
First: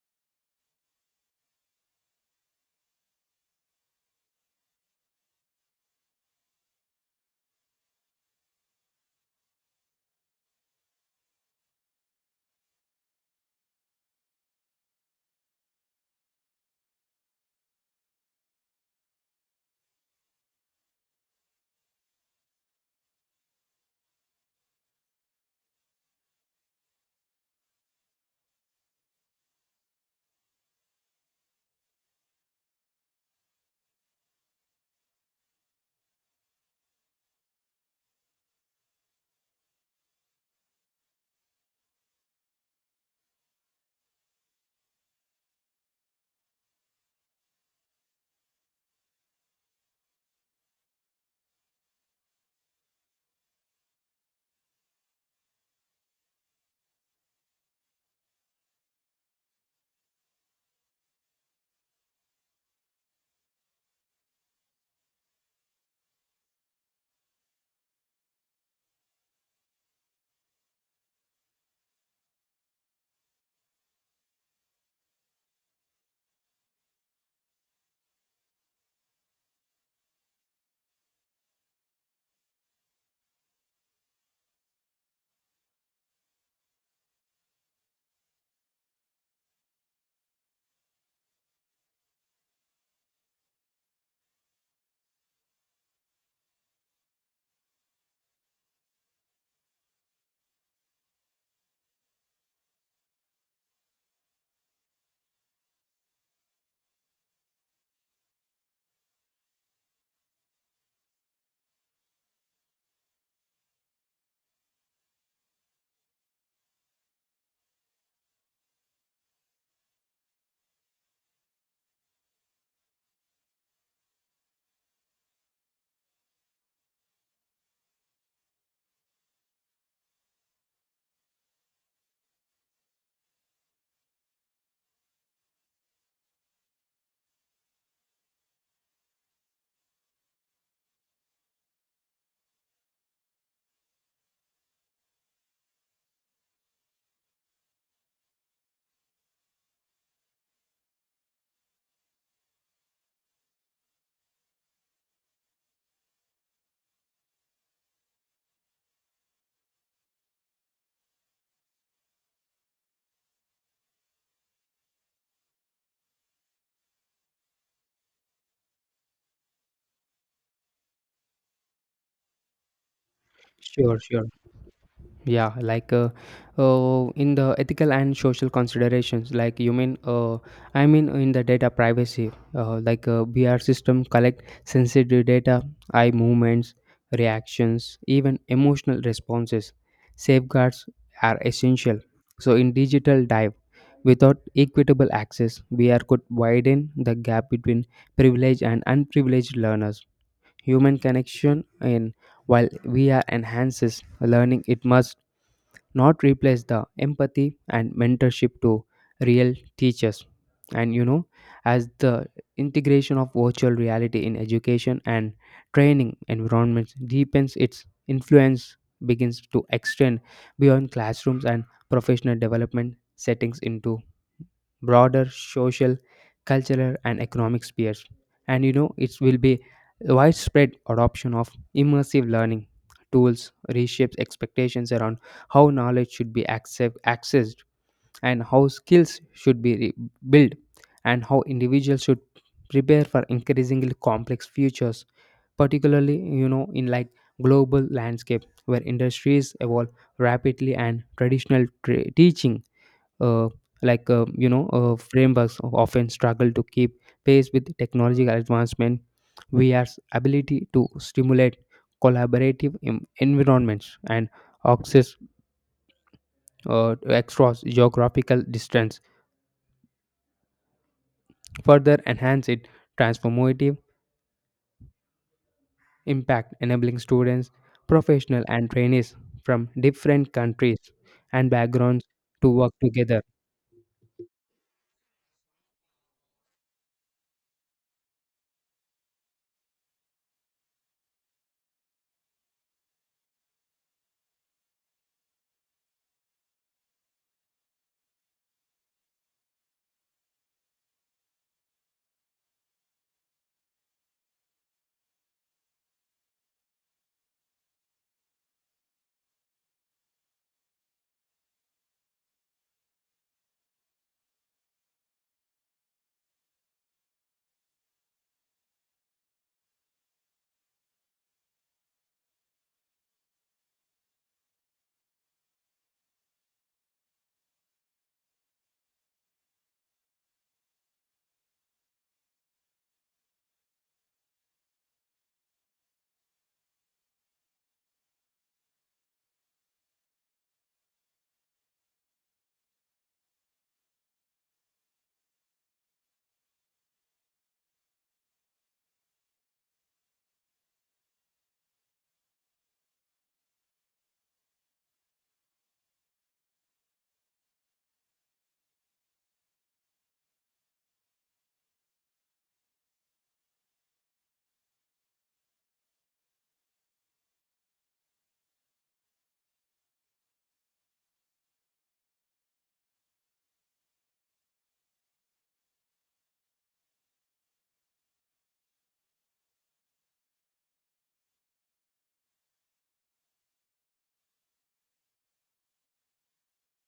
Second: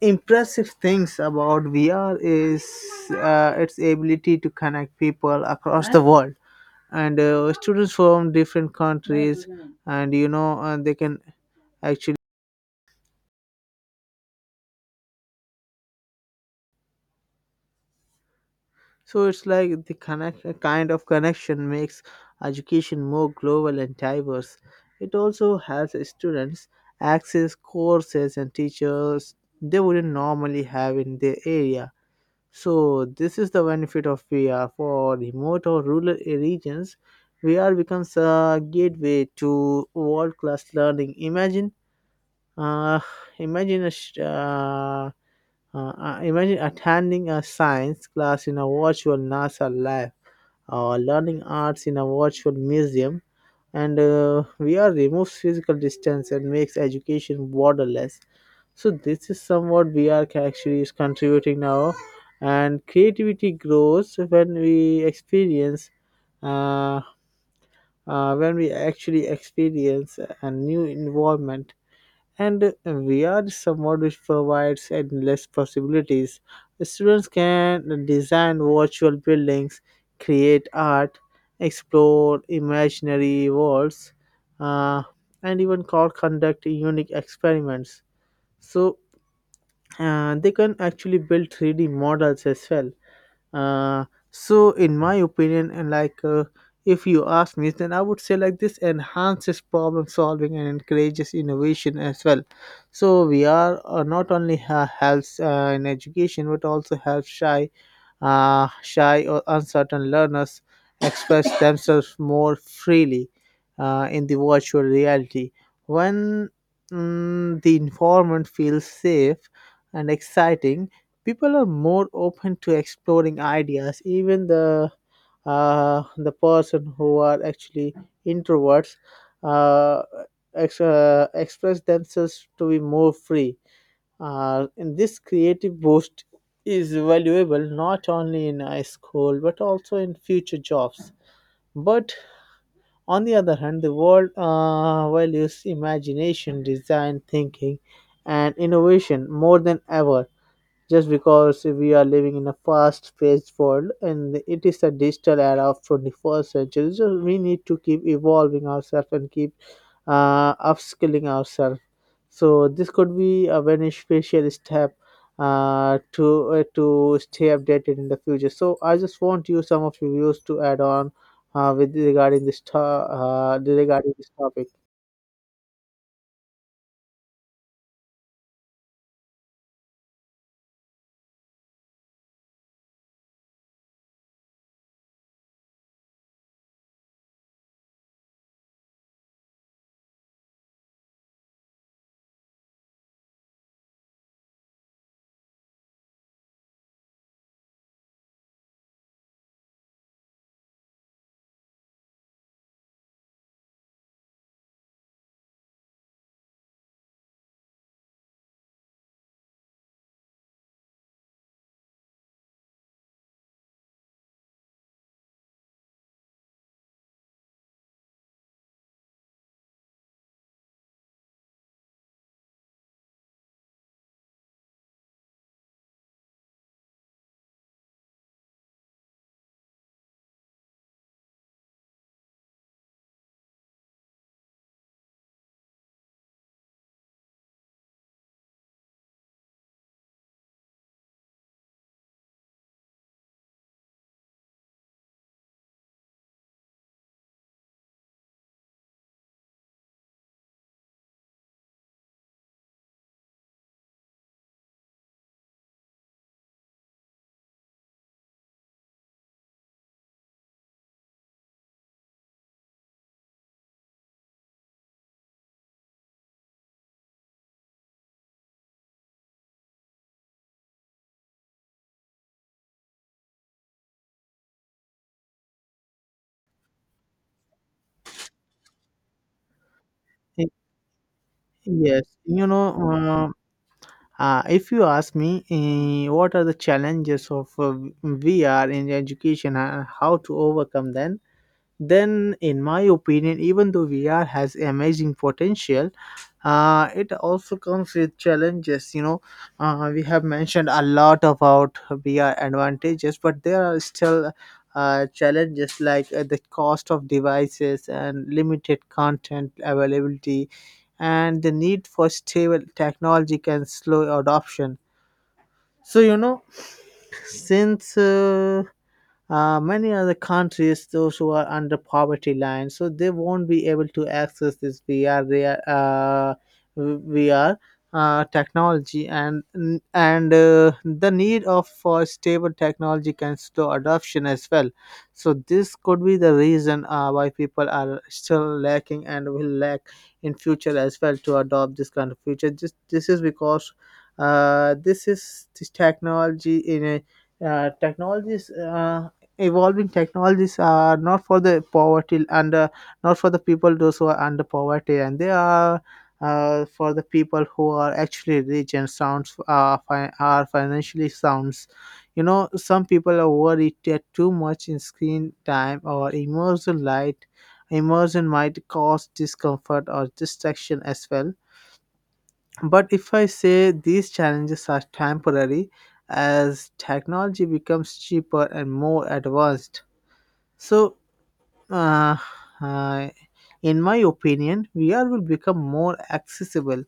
A: impressive things about VR is its ability to connect people across the world, and students from different countries, and they can actually, so it's like the connect kind of connection makes education more global and diverse. It also helps students access courses and teachers they wouldn't normally have in their area. So this is the benefit of VR for remote or rural regions. VR becomes a gateway to world class learning. Uh, imagine a sh- uh, Imagine attending a science class in a virtual NASA lab, or learning arts in a virtual museum. And VR removes physical distance and makes education borderless. So this is somewhat VR actually is contributing now, and creativity grows when we experience uh, when we actually experience a new environment, and VR somewhat which provides endless possibilities. Students can design virtual buildings, create art, explore imaginary worlds, uh, and even conduct unique experiments. So they can actually build 3D models as well. uh, so in my opinion, and like if you ask me, then I would say like this enhances problem solving and encourages innovation as well. So we are not only helps in education, but also helps shy or uncertain learners express themselves more freely in the virtual reality. When the environment feels safe and exciting, people are more open to exploring ideas. Even the person who are actually introverts uh, express themselves to be more free, and this creative boost is valuable not only in high school but also in future jobs. But on the other hand, the world values imagination, design, thinking, and innovation more than ever. Just because we are living in a fast-paced world, and it is a digital era of 21st century, so we need to keep evolving ourselves and keep upskilling ourselves. So this could be a very special step to stay updated in the future. So I just want you some of your views to add on with regarding this to-
B: Sure,
A: regarding
B: sure.
A: this topic.
B: Yeah, in the ethical and social considerations, like you mean, I mean in the data privacy, BR system collect sensitive data, eye movements, reactions, even emotional responses. Safeguards are essential. So in digital dive, without equitable access, BR could widen the gap between privileged and unprivileged learners. Human connection in, while VR enhances learning, it must not replace the empathy and mentorship to real teachers. And as the integration of virtual reality in education and training environments deepens, its influence begins to extend beyond classrooms and professional development settings into broader social, cultural, and economic spheres. And you know, it will be widespread adoption of immersive learning tools, reshapes expectations around how knowledge should be accessed, and how skills should be built, and how individuals should prepare for increasingly complex futures, particularly in global landscape where industries evolve rapidly and traditional teaching uh, frameworks often struggle to keep pace with technological advancement. VR's ability to stimulate collaborative environments and access, to across geographical distance, further enhance its transformative impact, enabling students, professionals, and trainees from different
A: Y-
B: countries and
A: Yes,
B: backgrounds
A: you
B: to work together.
A: know, if you ask me, what are the challenges of VR in education and how to overcome them? Then, in my opinion, even though VR has amazing potential, it also comes with challenges. You know, we have mentioned a lot about VR advantages, but there are still challenges like the cost of devices and limited content availability, and the need for stable technology can slow adoption. So you know, since many other countries those who are under poverty line, so they won't be able to access this VR, vr technology. And the need of for stable technology can slow adoption as well. So this could be the reason why people are still lacking and will lack in future as well to adopt this kind of future. This is because this technology in a technologies, evolving technologies, are not for the poverty, and not for the people those who are under poverty, and they are for the people who are actually rich and are financially sounds. You know, some people are worried that too much in screen time or immersion might cause discomfort or distraction as well. But if I say, these challenges are temporary. As technology becomes cheaper and more advanced, so, uh, uh, in my opinion, VR will become more accessible.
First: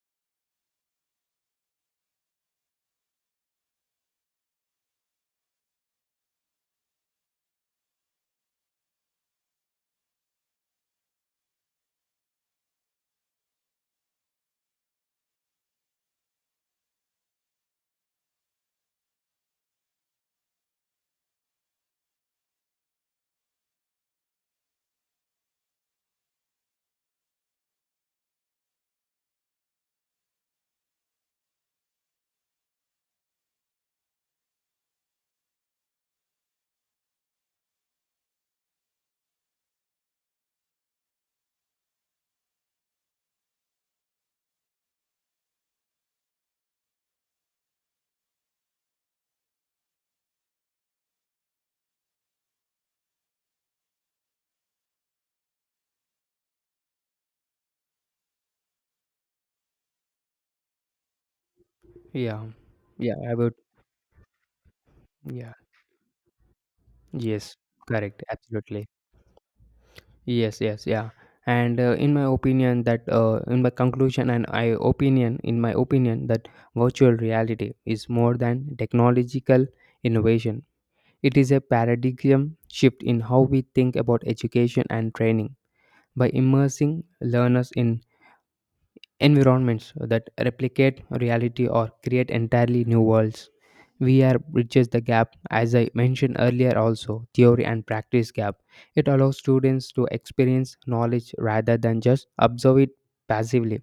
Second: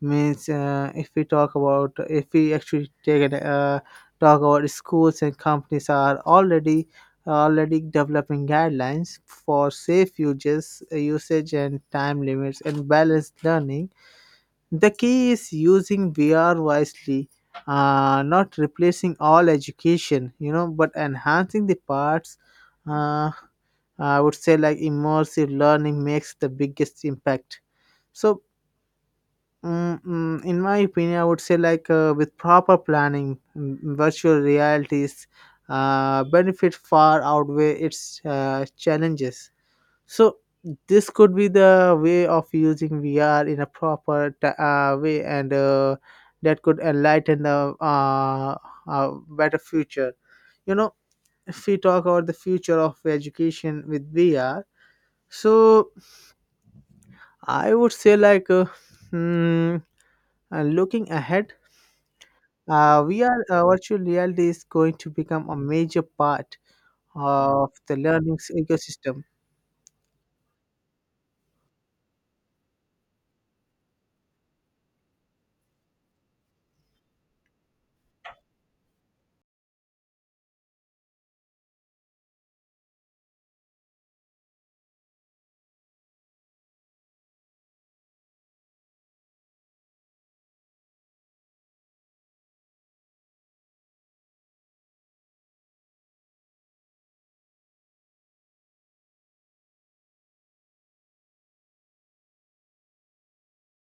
A: Means, if we actually talk about, schools and companies are already developing guidelines for safe usage and time limits and balanced learning. The key is using VR wisely, not replacing all education, you know, but enhancing the parts. uh, I would say like immersive learning makes the biggest impact. So, in my opinion, I would say like with proper planning, virtual realities benefit far outweigh its challenges. So, this could be the way of using VR in a proper way, and that could enlighten the better future. You know, if we talk about the future of education with VR, so I would say like hmm, looking ahead,
B: Yeah, yeah,
A: we
B: I
A: are
B: would,
A: virtual reality is going to become
B: yeah,
A: a major part
B: yes,
A: of the
B: correct,
A: learning
B: absolutely.
A: ecosystem.
B: Yes, yes, yeah. And in my opinion, that in my conclusion, and I opinion, in my opinion, that virtual reality is more than technological innovation. It is a paradigm shift in how we think about education and training. By immersing learners in environments that replicate reality or create entirely new worlds, VR bridges the gap, as I mentioned earlier, also theory and practice gap. It allows students to experience knowledge rather than just observe it passively,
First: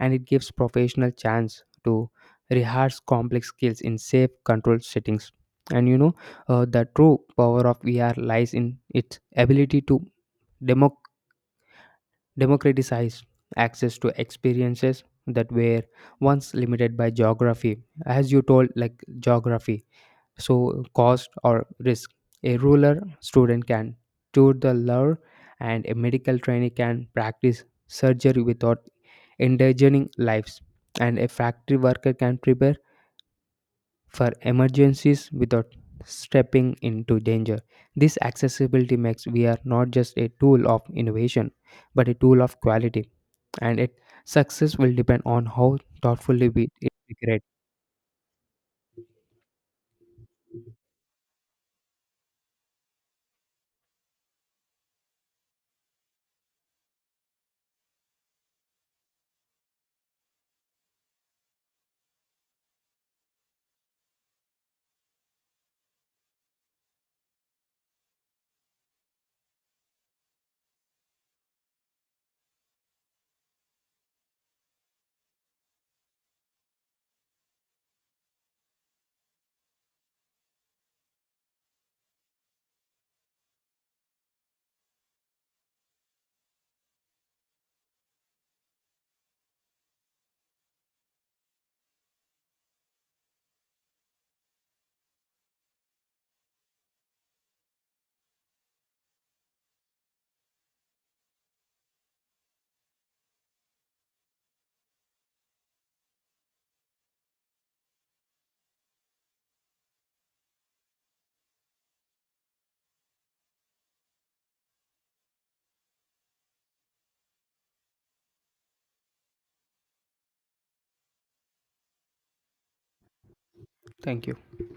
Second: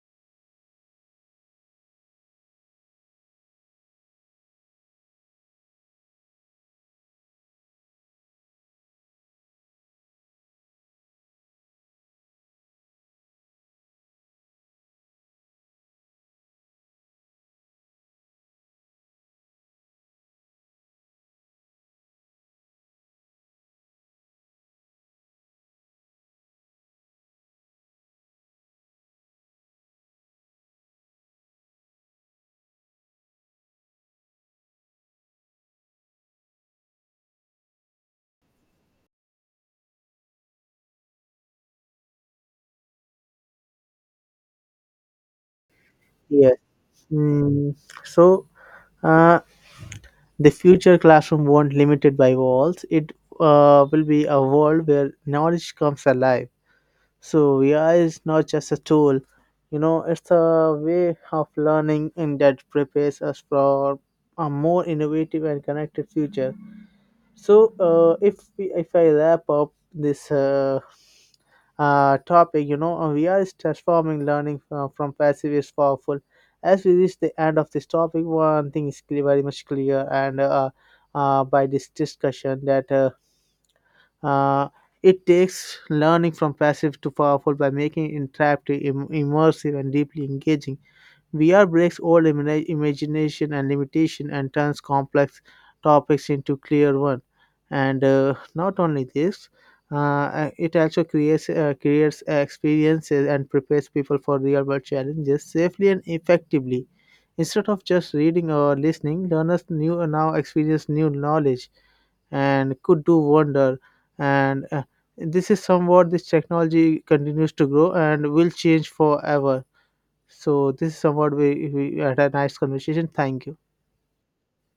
B: and it gives professional chance to rehearse complex skills in safe, controlled settings. And the true power of VR lies in its ability to democ democratized access to experiences that were once limited by geography, as you told, like geography, so cost or risk. A ruler student can tour the lure, and a medical trainee can practice surgery without endangering lives, and a factory worker can prepare for emergencies without stepping into danger. This accessibility makes VR not just a tool of innovation, but a tool of quality, and its success will depend on how thoughtfully
A: Yes.
B: we integrate.
A: Mm, so uh, the future classroom won't limited by walls. It will be a world where knowledge comes alive. So VR is not just a tool. You know, it's a way of learning, and that prepares us for a more innovative and connected future. So, if I wrap up this topic, you know, we are transforming learning from passive is powerful. As we reach the end of this topic, one thing is clear, very much clear, and by this discussion that uh, it takes learning from passive to powerful by making it interactive, immersive, and deeply engaging. VR breaks old imagination and limitation, and turns complex topics into clear one. And not only this, it also creates creates experiences and prepares people for real world challenges safely and effectively. Instead of just reading or listening, learners new now experience new knowledge and could do wonder. And this is somewhat this technology continues to grow and will change forever. So this is somewhat we had a nice conversation. Thank you.
B: Thank you.